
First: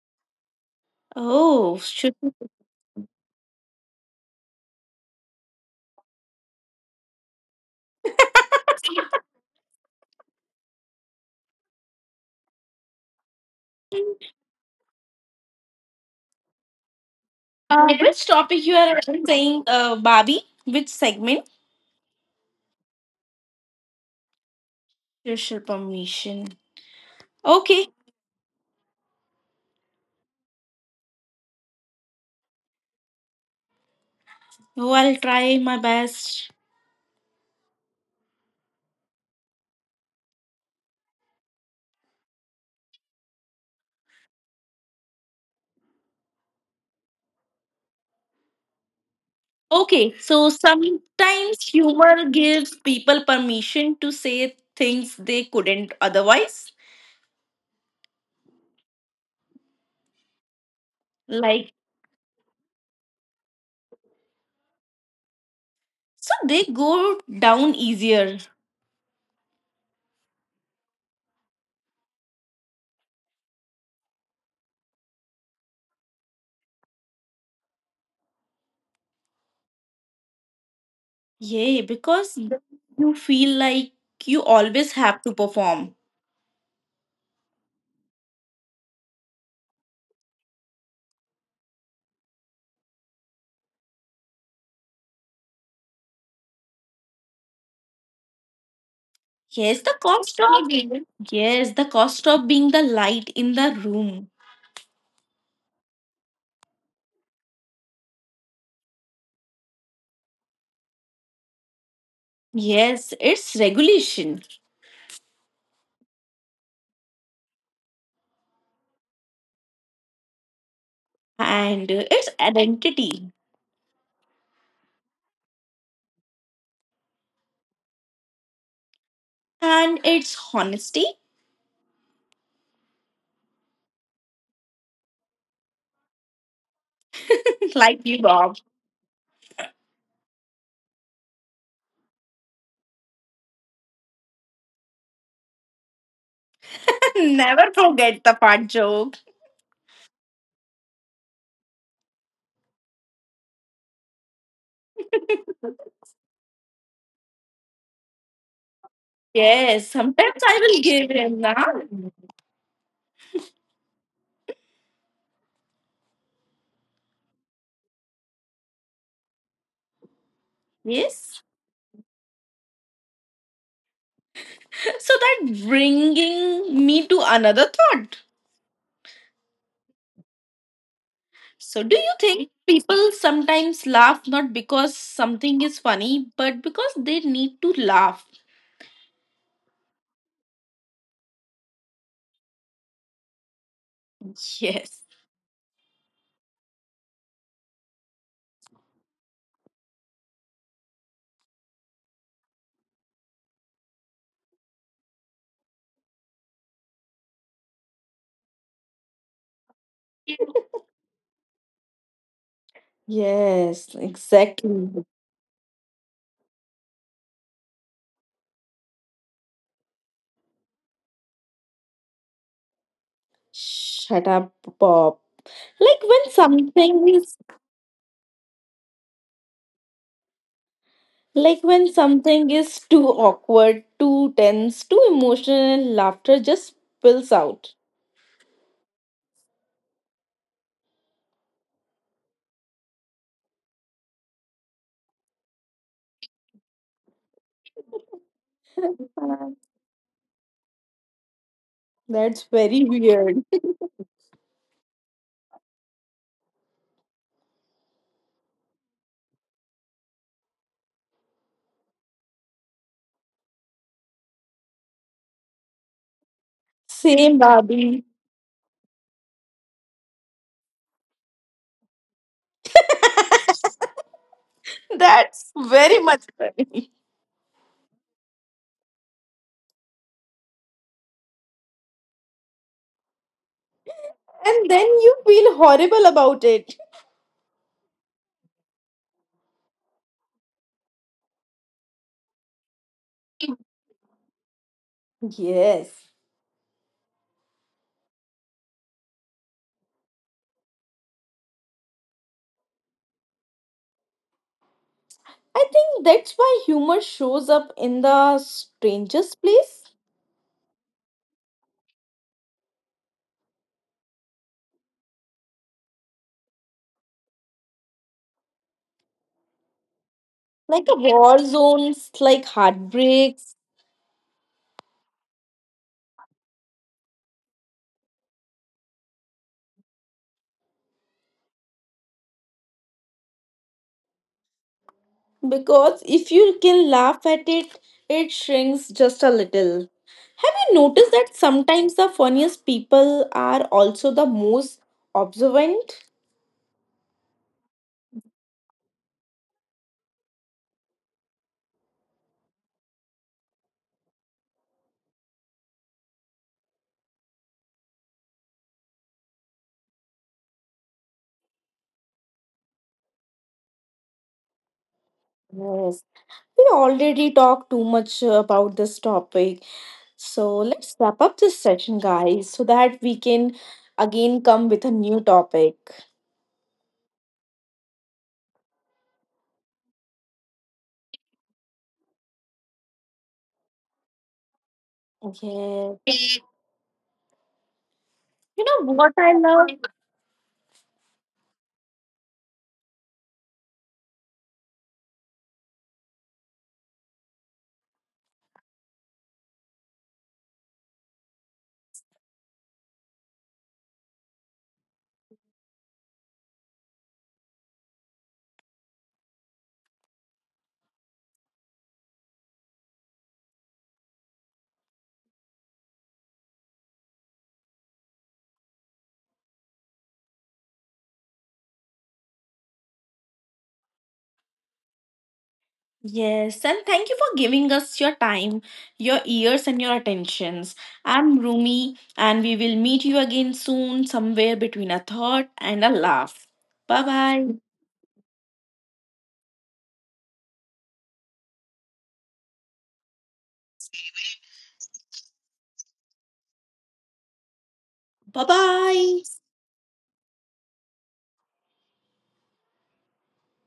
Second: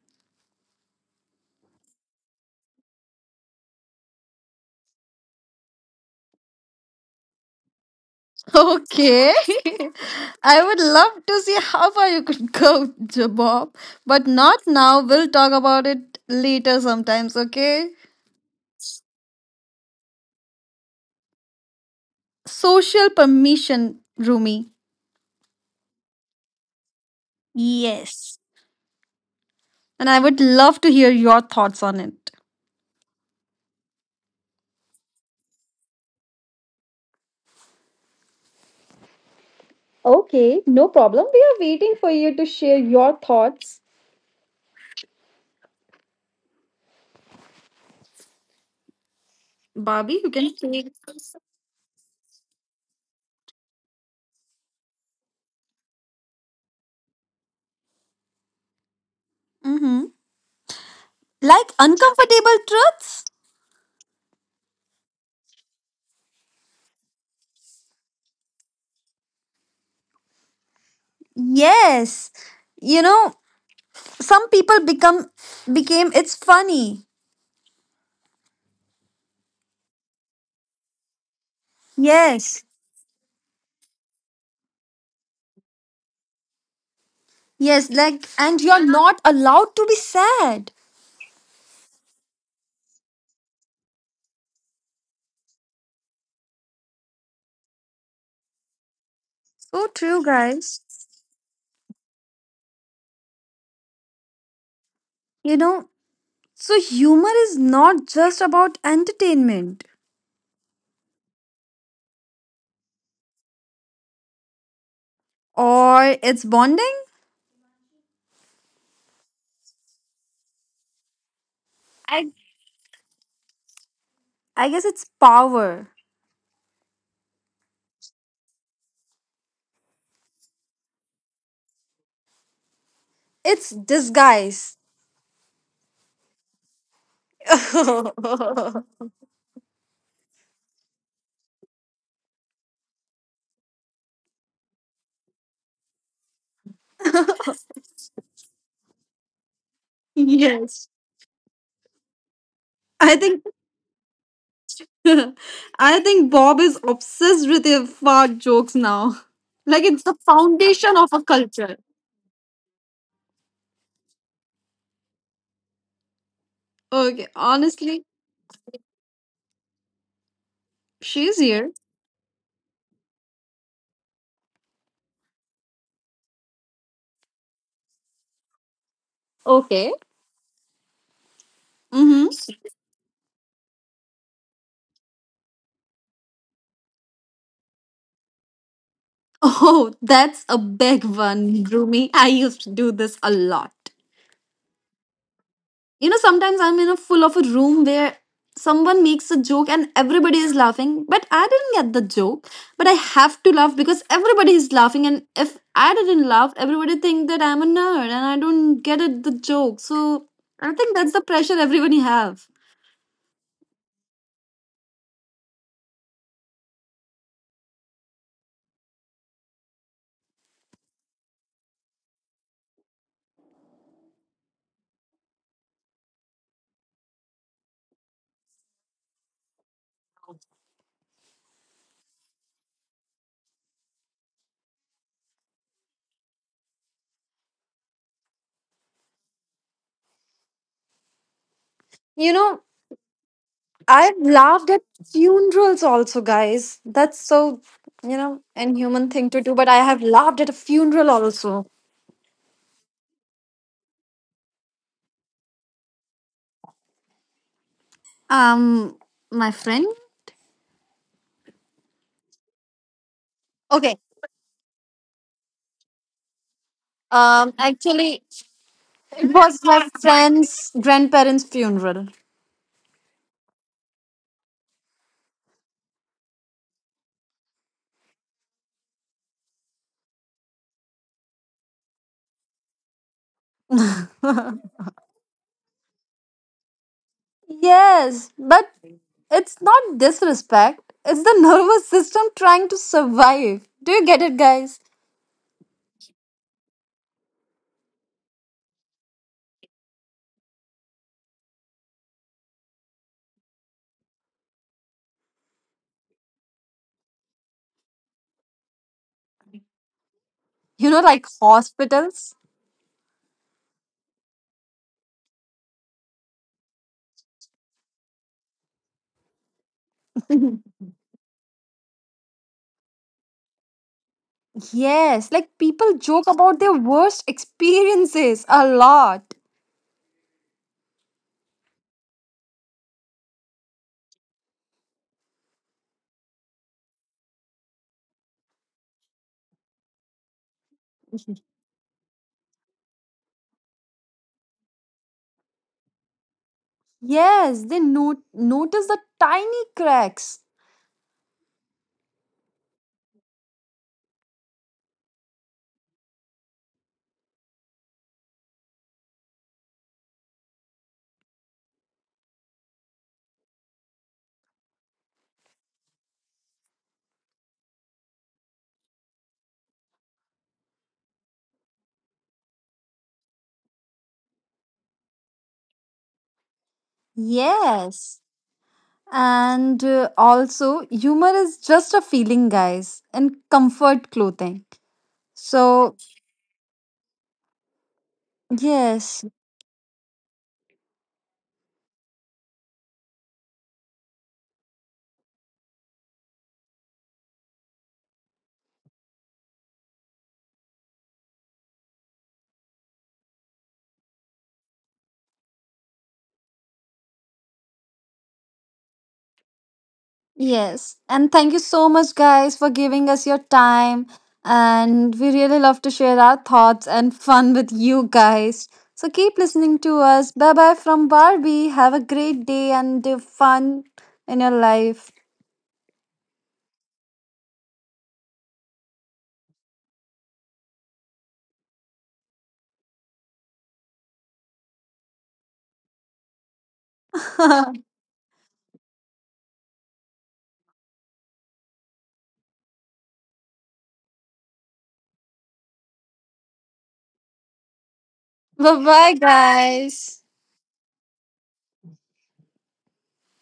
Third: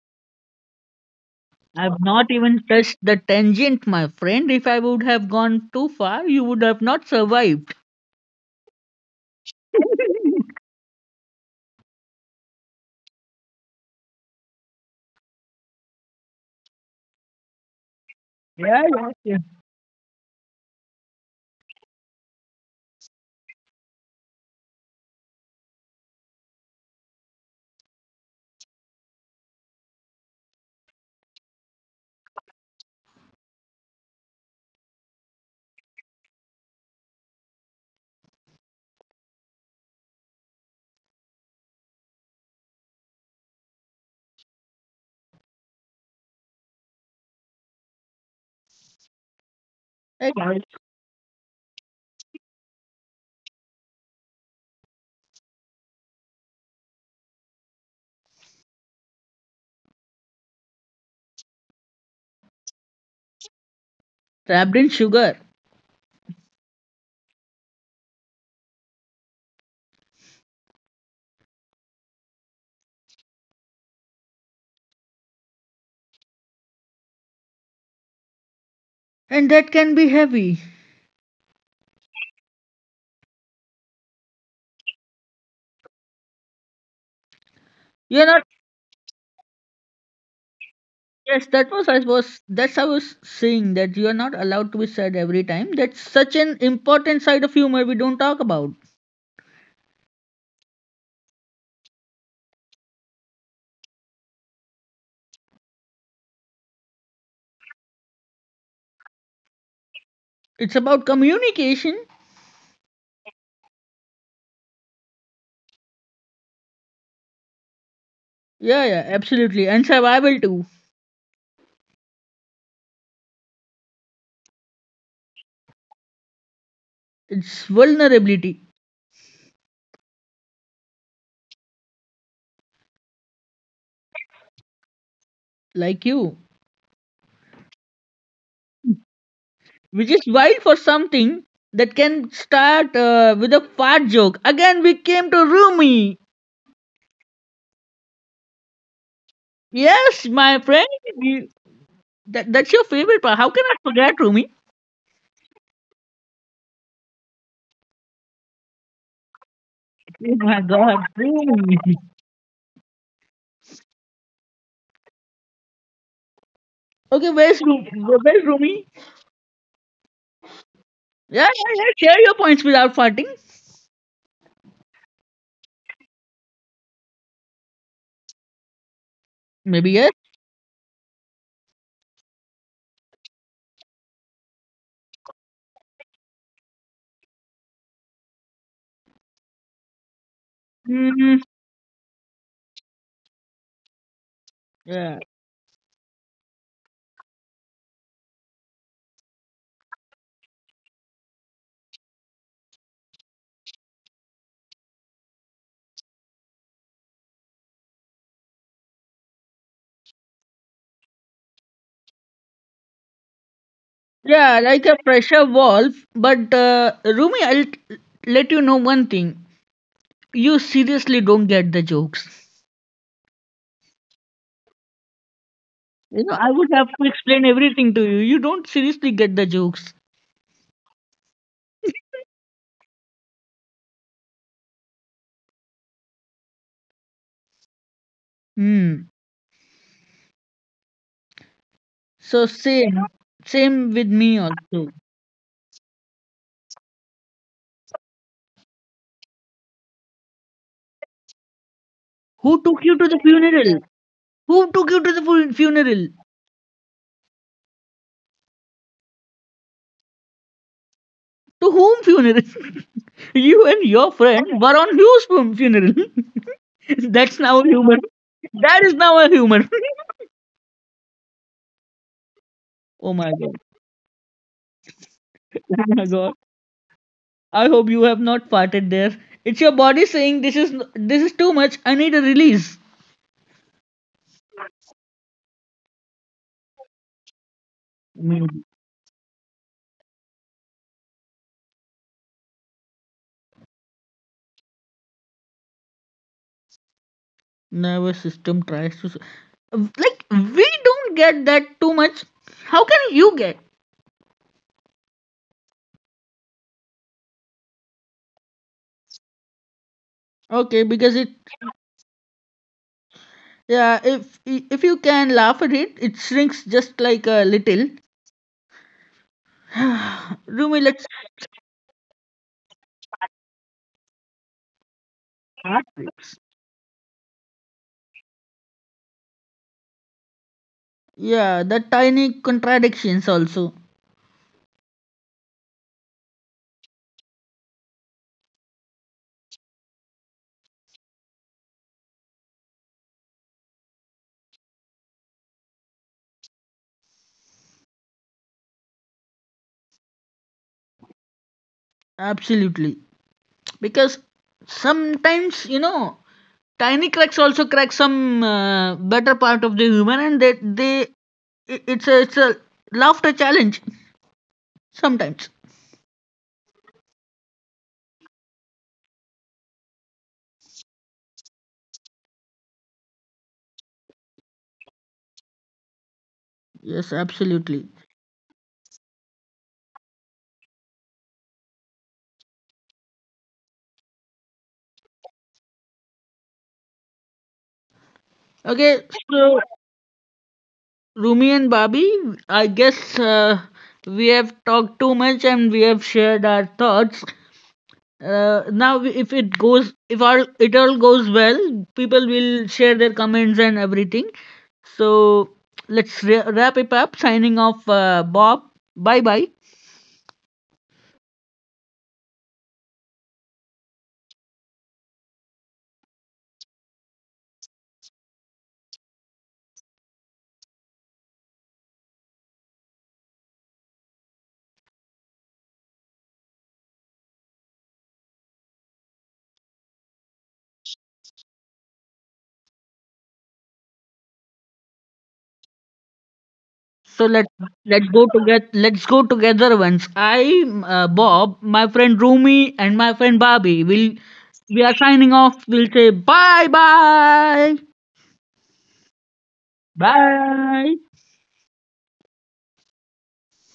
S2: Oh,
S1: I've
S2: should
S1: not even touched the tangent, my friend. If I would have gone too far, you would have not survived.
S3: Okay. I would love to see how far you could go, Bob, but not now. We'll talk about it later sometimes, okay?
S2: which topic
S1: Yeah,
S2: you
S1: yeah,
S2: are
S1: yeah.
S2: saying, Bobby? Which segment?
S3: Social permission, Rumi.
S2: Social permission. Okay.
S3: Yes. And I would love to hear your thoughts on it.
S2: Oh, I'll try my best.
S3: Okay, no problem. We are waiting for you to share your thoughts.
S2: Okay,
S1: Hey,
S2: so
S1: guys.
S3: Barbie, you can
S2: sometimes
S3: take.
S2: humor gives people permission to say things they couldn't otherwise.
S3: Mm-hmm.
S2: Like,
S3: Like uncomfortable truths?
S1: Trapped in sugar.
S2: so they go down easier.
S3: Yes. You know, some people become became it's funny.
S1: And that can be heavy.
S2: Yeah, because
S3: Yes.
S2: you feel like you always have to perform.
S3: Yes.
S1: You're not,
S3: Like, and you're not allowed to be sad.
S1: yes, that was I was saying that you're not allowed to be sad every time. That's such an important side of humor we don't talk about.
S2: Yes, the
S3: So
S2: cost
S3: true,
S2: of
S3: guys.
S2: yes, the cost of being the light in the room.
S3: You know, so humor is not just about entertainment
S1: It's about communication.
S2: Yes, it's regulation
S3: or it's bonding.
S1: Yeah, yeah, absolutely. And survival too.
S2: and it's
S3: I,
S2: identity
S3: I guess it's power,
S1: It's vulnerability.
S2: and it's honesty.
S3: it's disguise.
S1: Like you.
S2: Like you, Bob.
S1: Which is wild for something that can start with a fart joke. Again, we came to Rumi.
S2: Never forget the fart joke.
S1: Yes, my friend,
S3: Yes.
S1: we, that's your favorite
S3: I
S1: part. How
S3: think
S1: can I forget Rumi?
S3: I think Bob is obsessed with your fart jokes now.
S2: Yes,
S3: Like it's the
S1: Oh
S2: sometimes
S1: my
S2: I will
S1: God,
S3: foundation
S2: give
S3: of a
S2: him now.
S1: Rumi.
S3: culture.
S1: Okay,
S3: Okay,
S1: where's Rumi?
S3: honestly,
S1: Where's Rumi? Yeah,
S2: Yes.
S3: she's
S1: yeah,
S3: here.
S1: yeah. Share your points without farting.
S2: So that bringing me to another thought.
S1: Maybe
S3: Okay.
S1: yes.
S2: So do you think
S3: Mm-hmm.
S2: people sometimes laugh not because something is funny, but because they need to laugh?
S3: Oh, that's a big
S1: Mm,
S3: one, Rumi. I used to do this a lot.
S2: Yes.
S1: yeah,
S3: You know, sometimes I'm in a full of a room where someone makes a joke and everybody is laughing, but I didn't get the joke. But I have to laugh because everybody is laughing, and if I didn't laugh, everybody think that I'm a nerd and I don't get it the joke. So I think that's the pressure everybody have.
S2: Yes,
S1: yeah, like a
S2: exactly.
S1: pressure valve. But Rumi, I'll let you know one thing. You seriously don't get the jokes.
S2: Shut up, Bob. Like
S1: You know,
S2: when
S1: I would have to
S2: something is
S1: explain everything to you. You don't seriously get the jokes.
S2: like when something is too awkward, too tense, too emotional, laughter just spills out.
S1: Hmm.
S3: You
S1: So
S3: know,
S1: same, same with
S3: I've
S1: me
S3: laughed
S1: also.
S3: at funerals also, guys. That's so, you know, inhuman thing to do, but I have laughed at a funeral also.
S2: That's
S1: Who took
S2: very
S1: you to the
S2: weird.
S1: funeral? Who took you to the funeral?
S3: Um, my friend?
S1: To whom funeral? You and your
S3: Okay.
S1: friend were on whose funeral? That's
S2: Same,
S1: now a human.
S2: Bobby.
S3: Actually,
S1: That is now a
S3: it
S1: human.
S3: was my friend's grandparents' funeral.
S1: Oh my god.
S2: That's
S1: Oh my
S2: very much
S1: god.
S2: funny.
S1: I hope you have not farted there. It's your body saying this is too much. I need a release.
S2: And then you feel horrible about it.
S3: Yes,
S1: Maybe.
S3: but it's not disrespect. It's the nervous system trying to survive. Do you get it, guys?
S2: Yes.
S1: Nervous system tries to, like, we don't get that too much. How can you get?
S2: I think that's why humor shows up in the strangest place.
S1: Okay, because
S3: You know,
S1: it.
S3: like hospitals?
S1: Yeah, if you can laugh at it, it shrinks just like a little. Rumi,
S2: Like
S1: let's
S2: a war zones, like heartbreaks.
S3: Yes,
S1: start
S3: like people
S1: with-
S3: joke about their worst experiences a lot.
S1: yeah, the tiny contradictions also.
S2: Because if you can laugh at it, it shrinks just a little. Have you noticed that sometimes the funniest people are also the most observant?
S3: Yes, they notice the tiny cracks.
S1: Absolutely, because sometimes tiny cracks also crack some better part of the human, and they it's a laughter challenge sometimes.
S2: Yes. We already talked too much about this topic. So let's wrap up this session, guys, so that we can again come with a new topic.
S1: Yes, absolutely.
S3: Yes. And also, humor is just a feeling, guys, and comfort clothing.
S2: Yeah.
S3: So,
S2: You know
S1: Okay,
S2: what I
S3: yes,
S1: so
S2: love?
S1: Rumi and Babi, I guess we have talked too much and we have shared our thoughts. Now, if all goes well, people will share their comments and everything. So let's wrap it up. Signing off, Bob. Bye bye.
S3: yes. And thank you so much, guys, for giving us your time. And we really love to share our thoughts and fun with you guys. So, keep listening to us. Bye bye from Barbie. Have a great day and fun in your life.
S2: Yes, and thank you for giving us your time, your ears, and your attentions. I'm Rumi, and we will meet you again soon, somewhere between a thought and a laugh. Bye
S1: So let's
S2: bye.
S1: go together. Let's go together once. I, Bob, my friend Rumi, and my friend Babi will. We are signing off. We'll say bye bye.
S2: Bye
S3: Bye
S2: bye.
S3: bye, guys.
S1: Bye.